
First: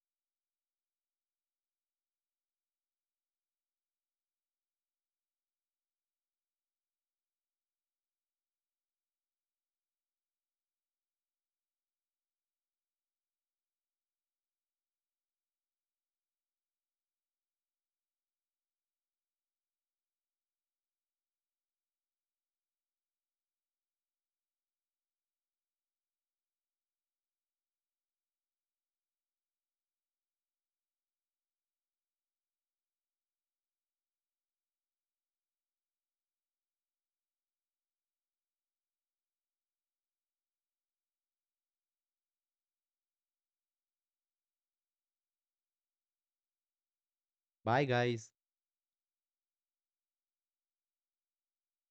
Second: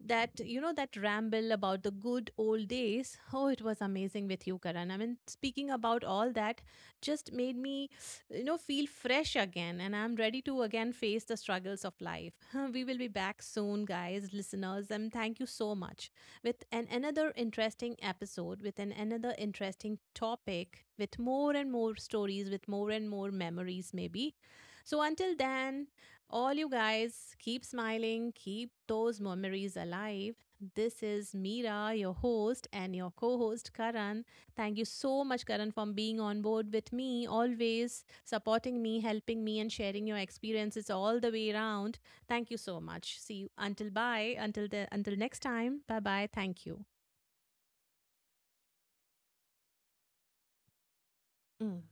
[SPEAKER 1] that you know, that ramble about the good old days. Oh, it was amazing with you, Karan. I mean, speaking about all that just made me, you know, feel fresh again, and I'm ready to again face the struggles of life. We will be back soon, guys, listeners, and thank you so much with an another interesting episode, with an another interesting topic, with more and more stories, with more and more memories, maybe. So until then, all you guys, keep smiling, keep those memories alive. This is Mira, your host, and your co host, Karan. Thank you so much, Karan, for being on board with me, always supporting me, helping me, and sharing your experiences all the way around. Thank you so much. See you until bye, until, the, until next time. Bye bye. Thank you.
[SPEAKER 2] Bye, guys.
[SPEAKER 1] Mm.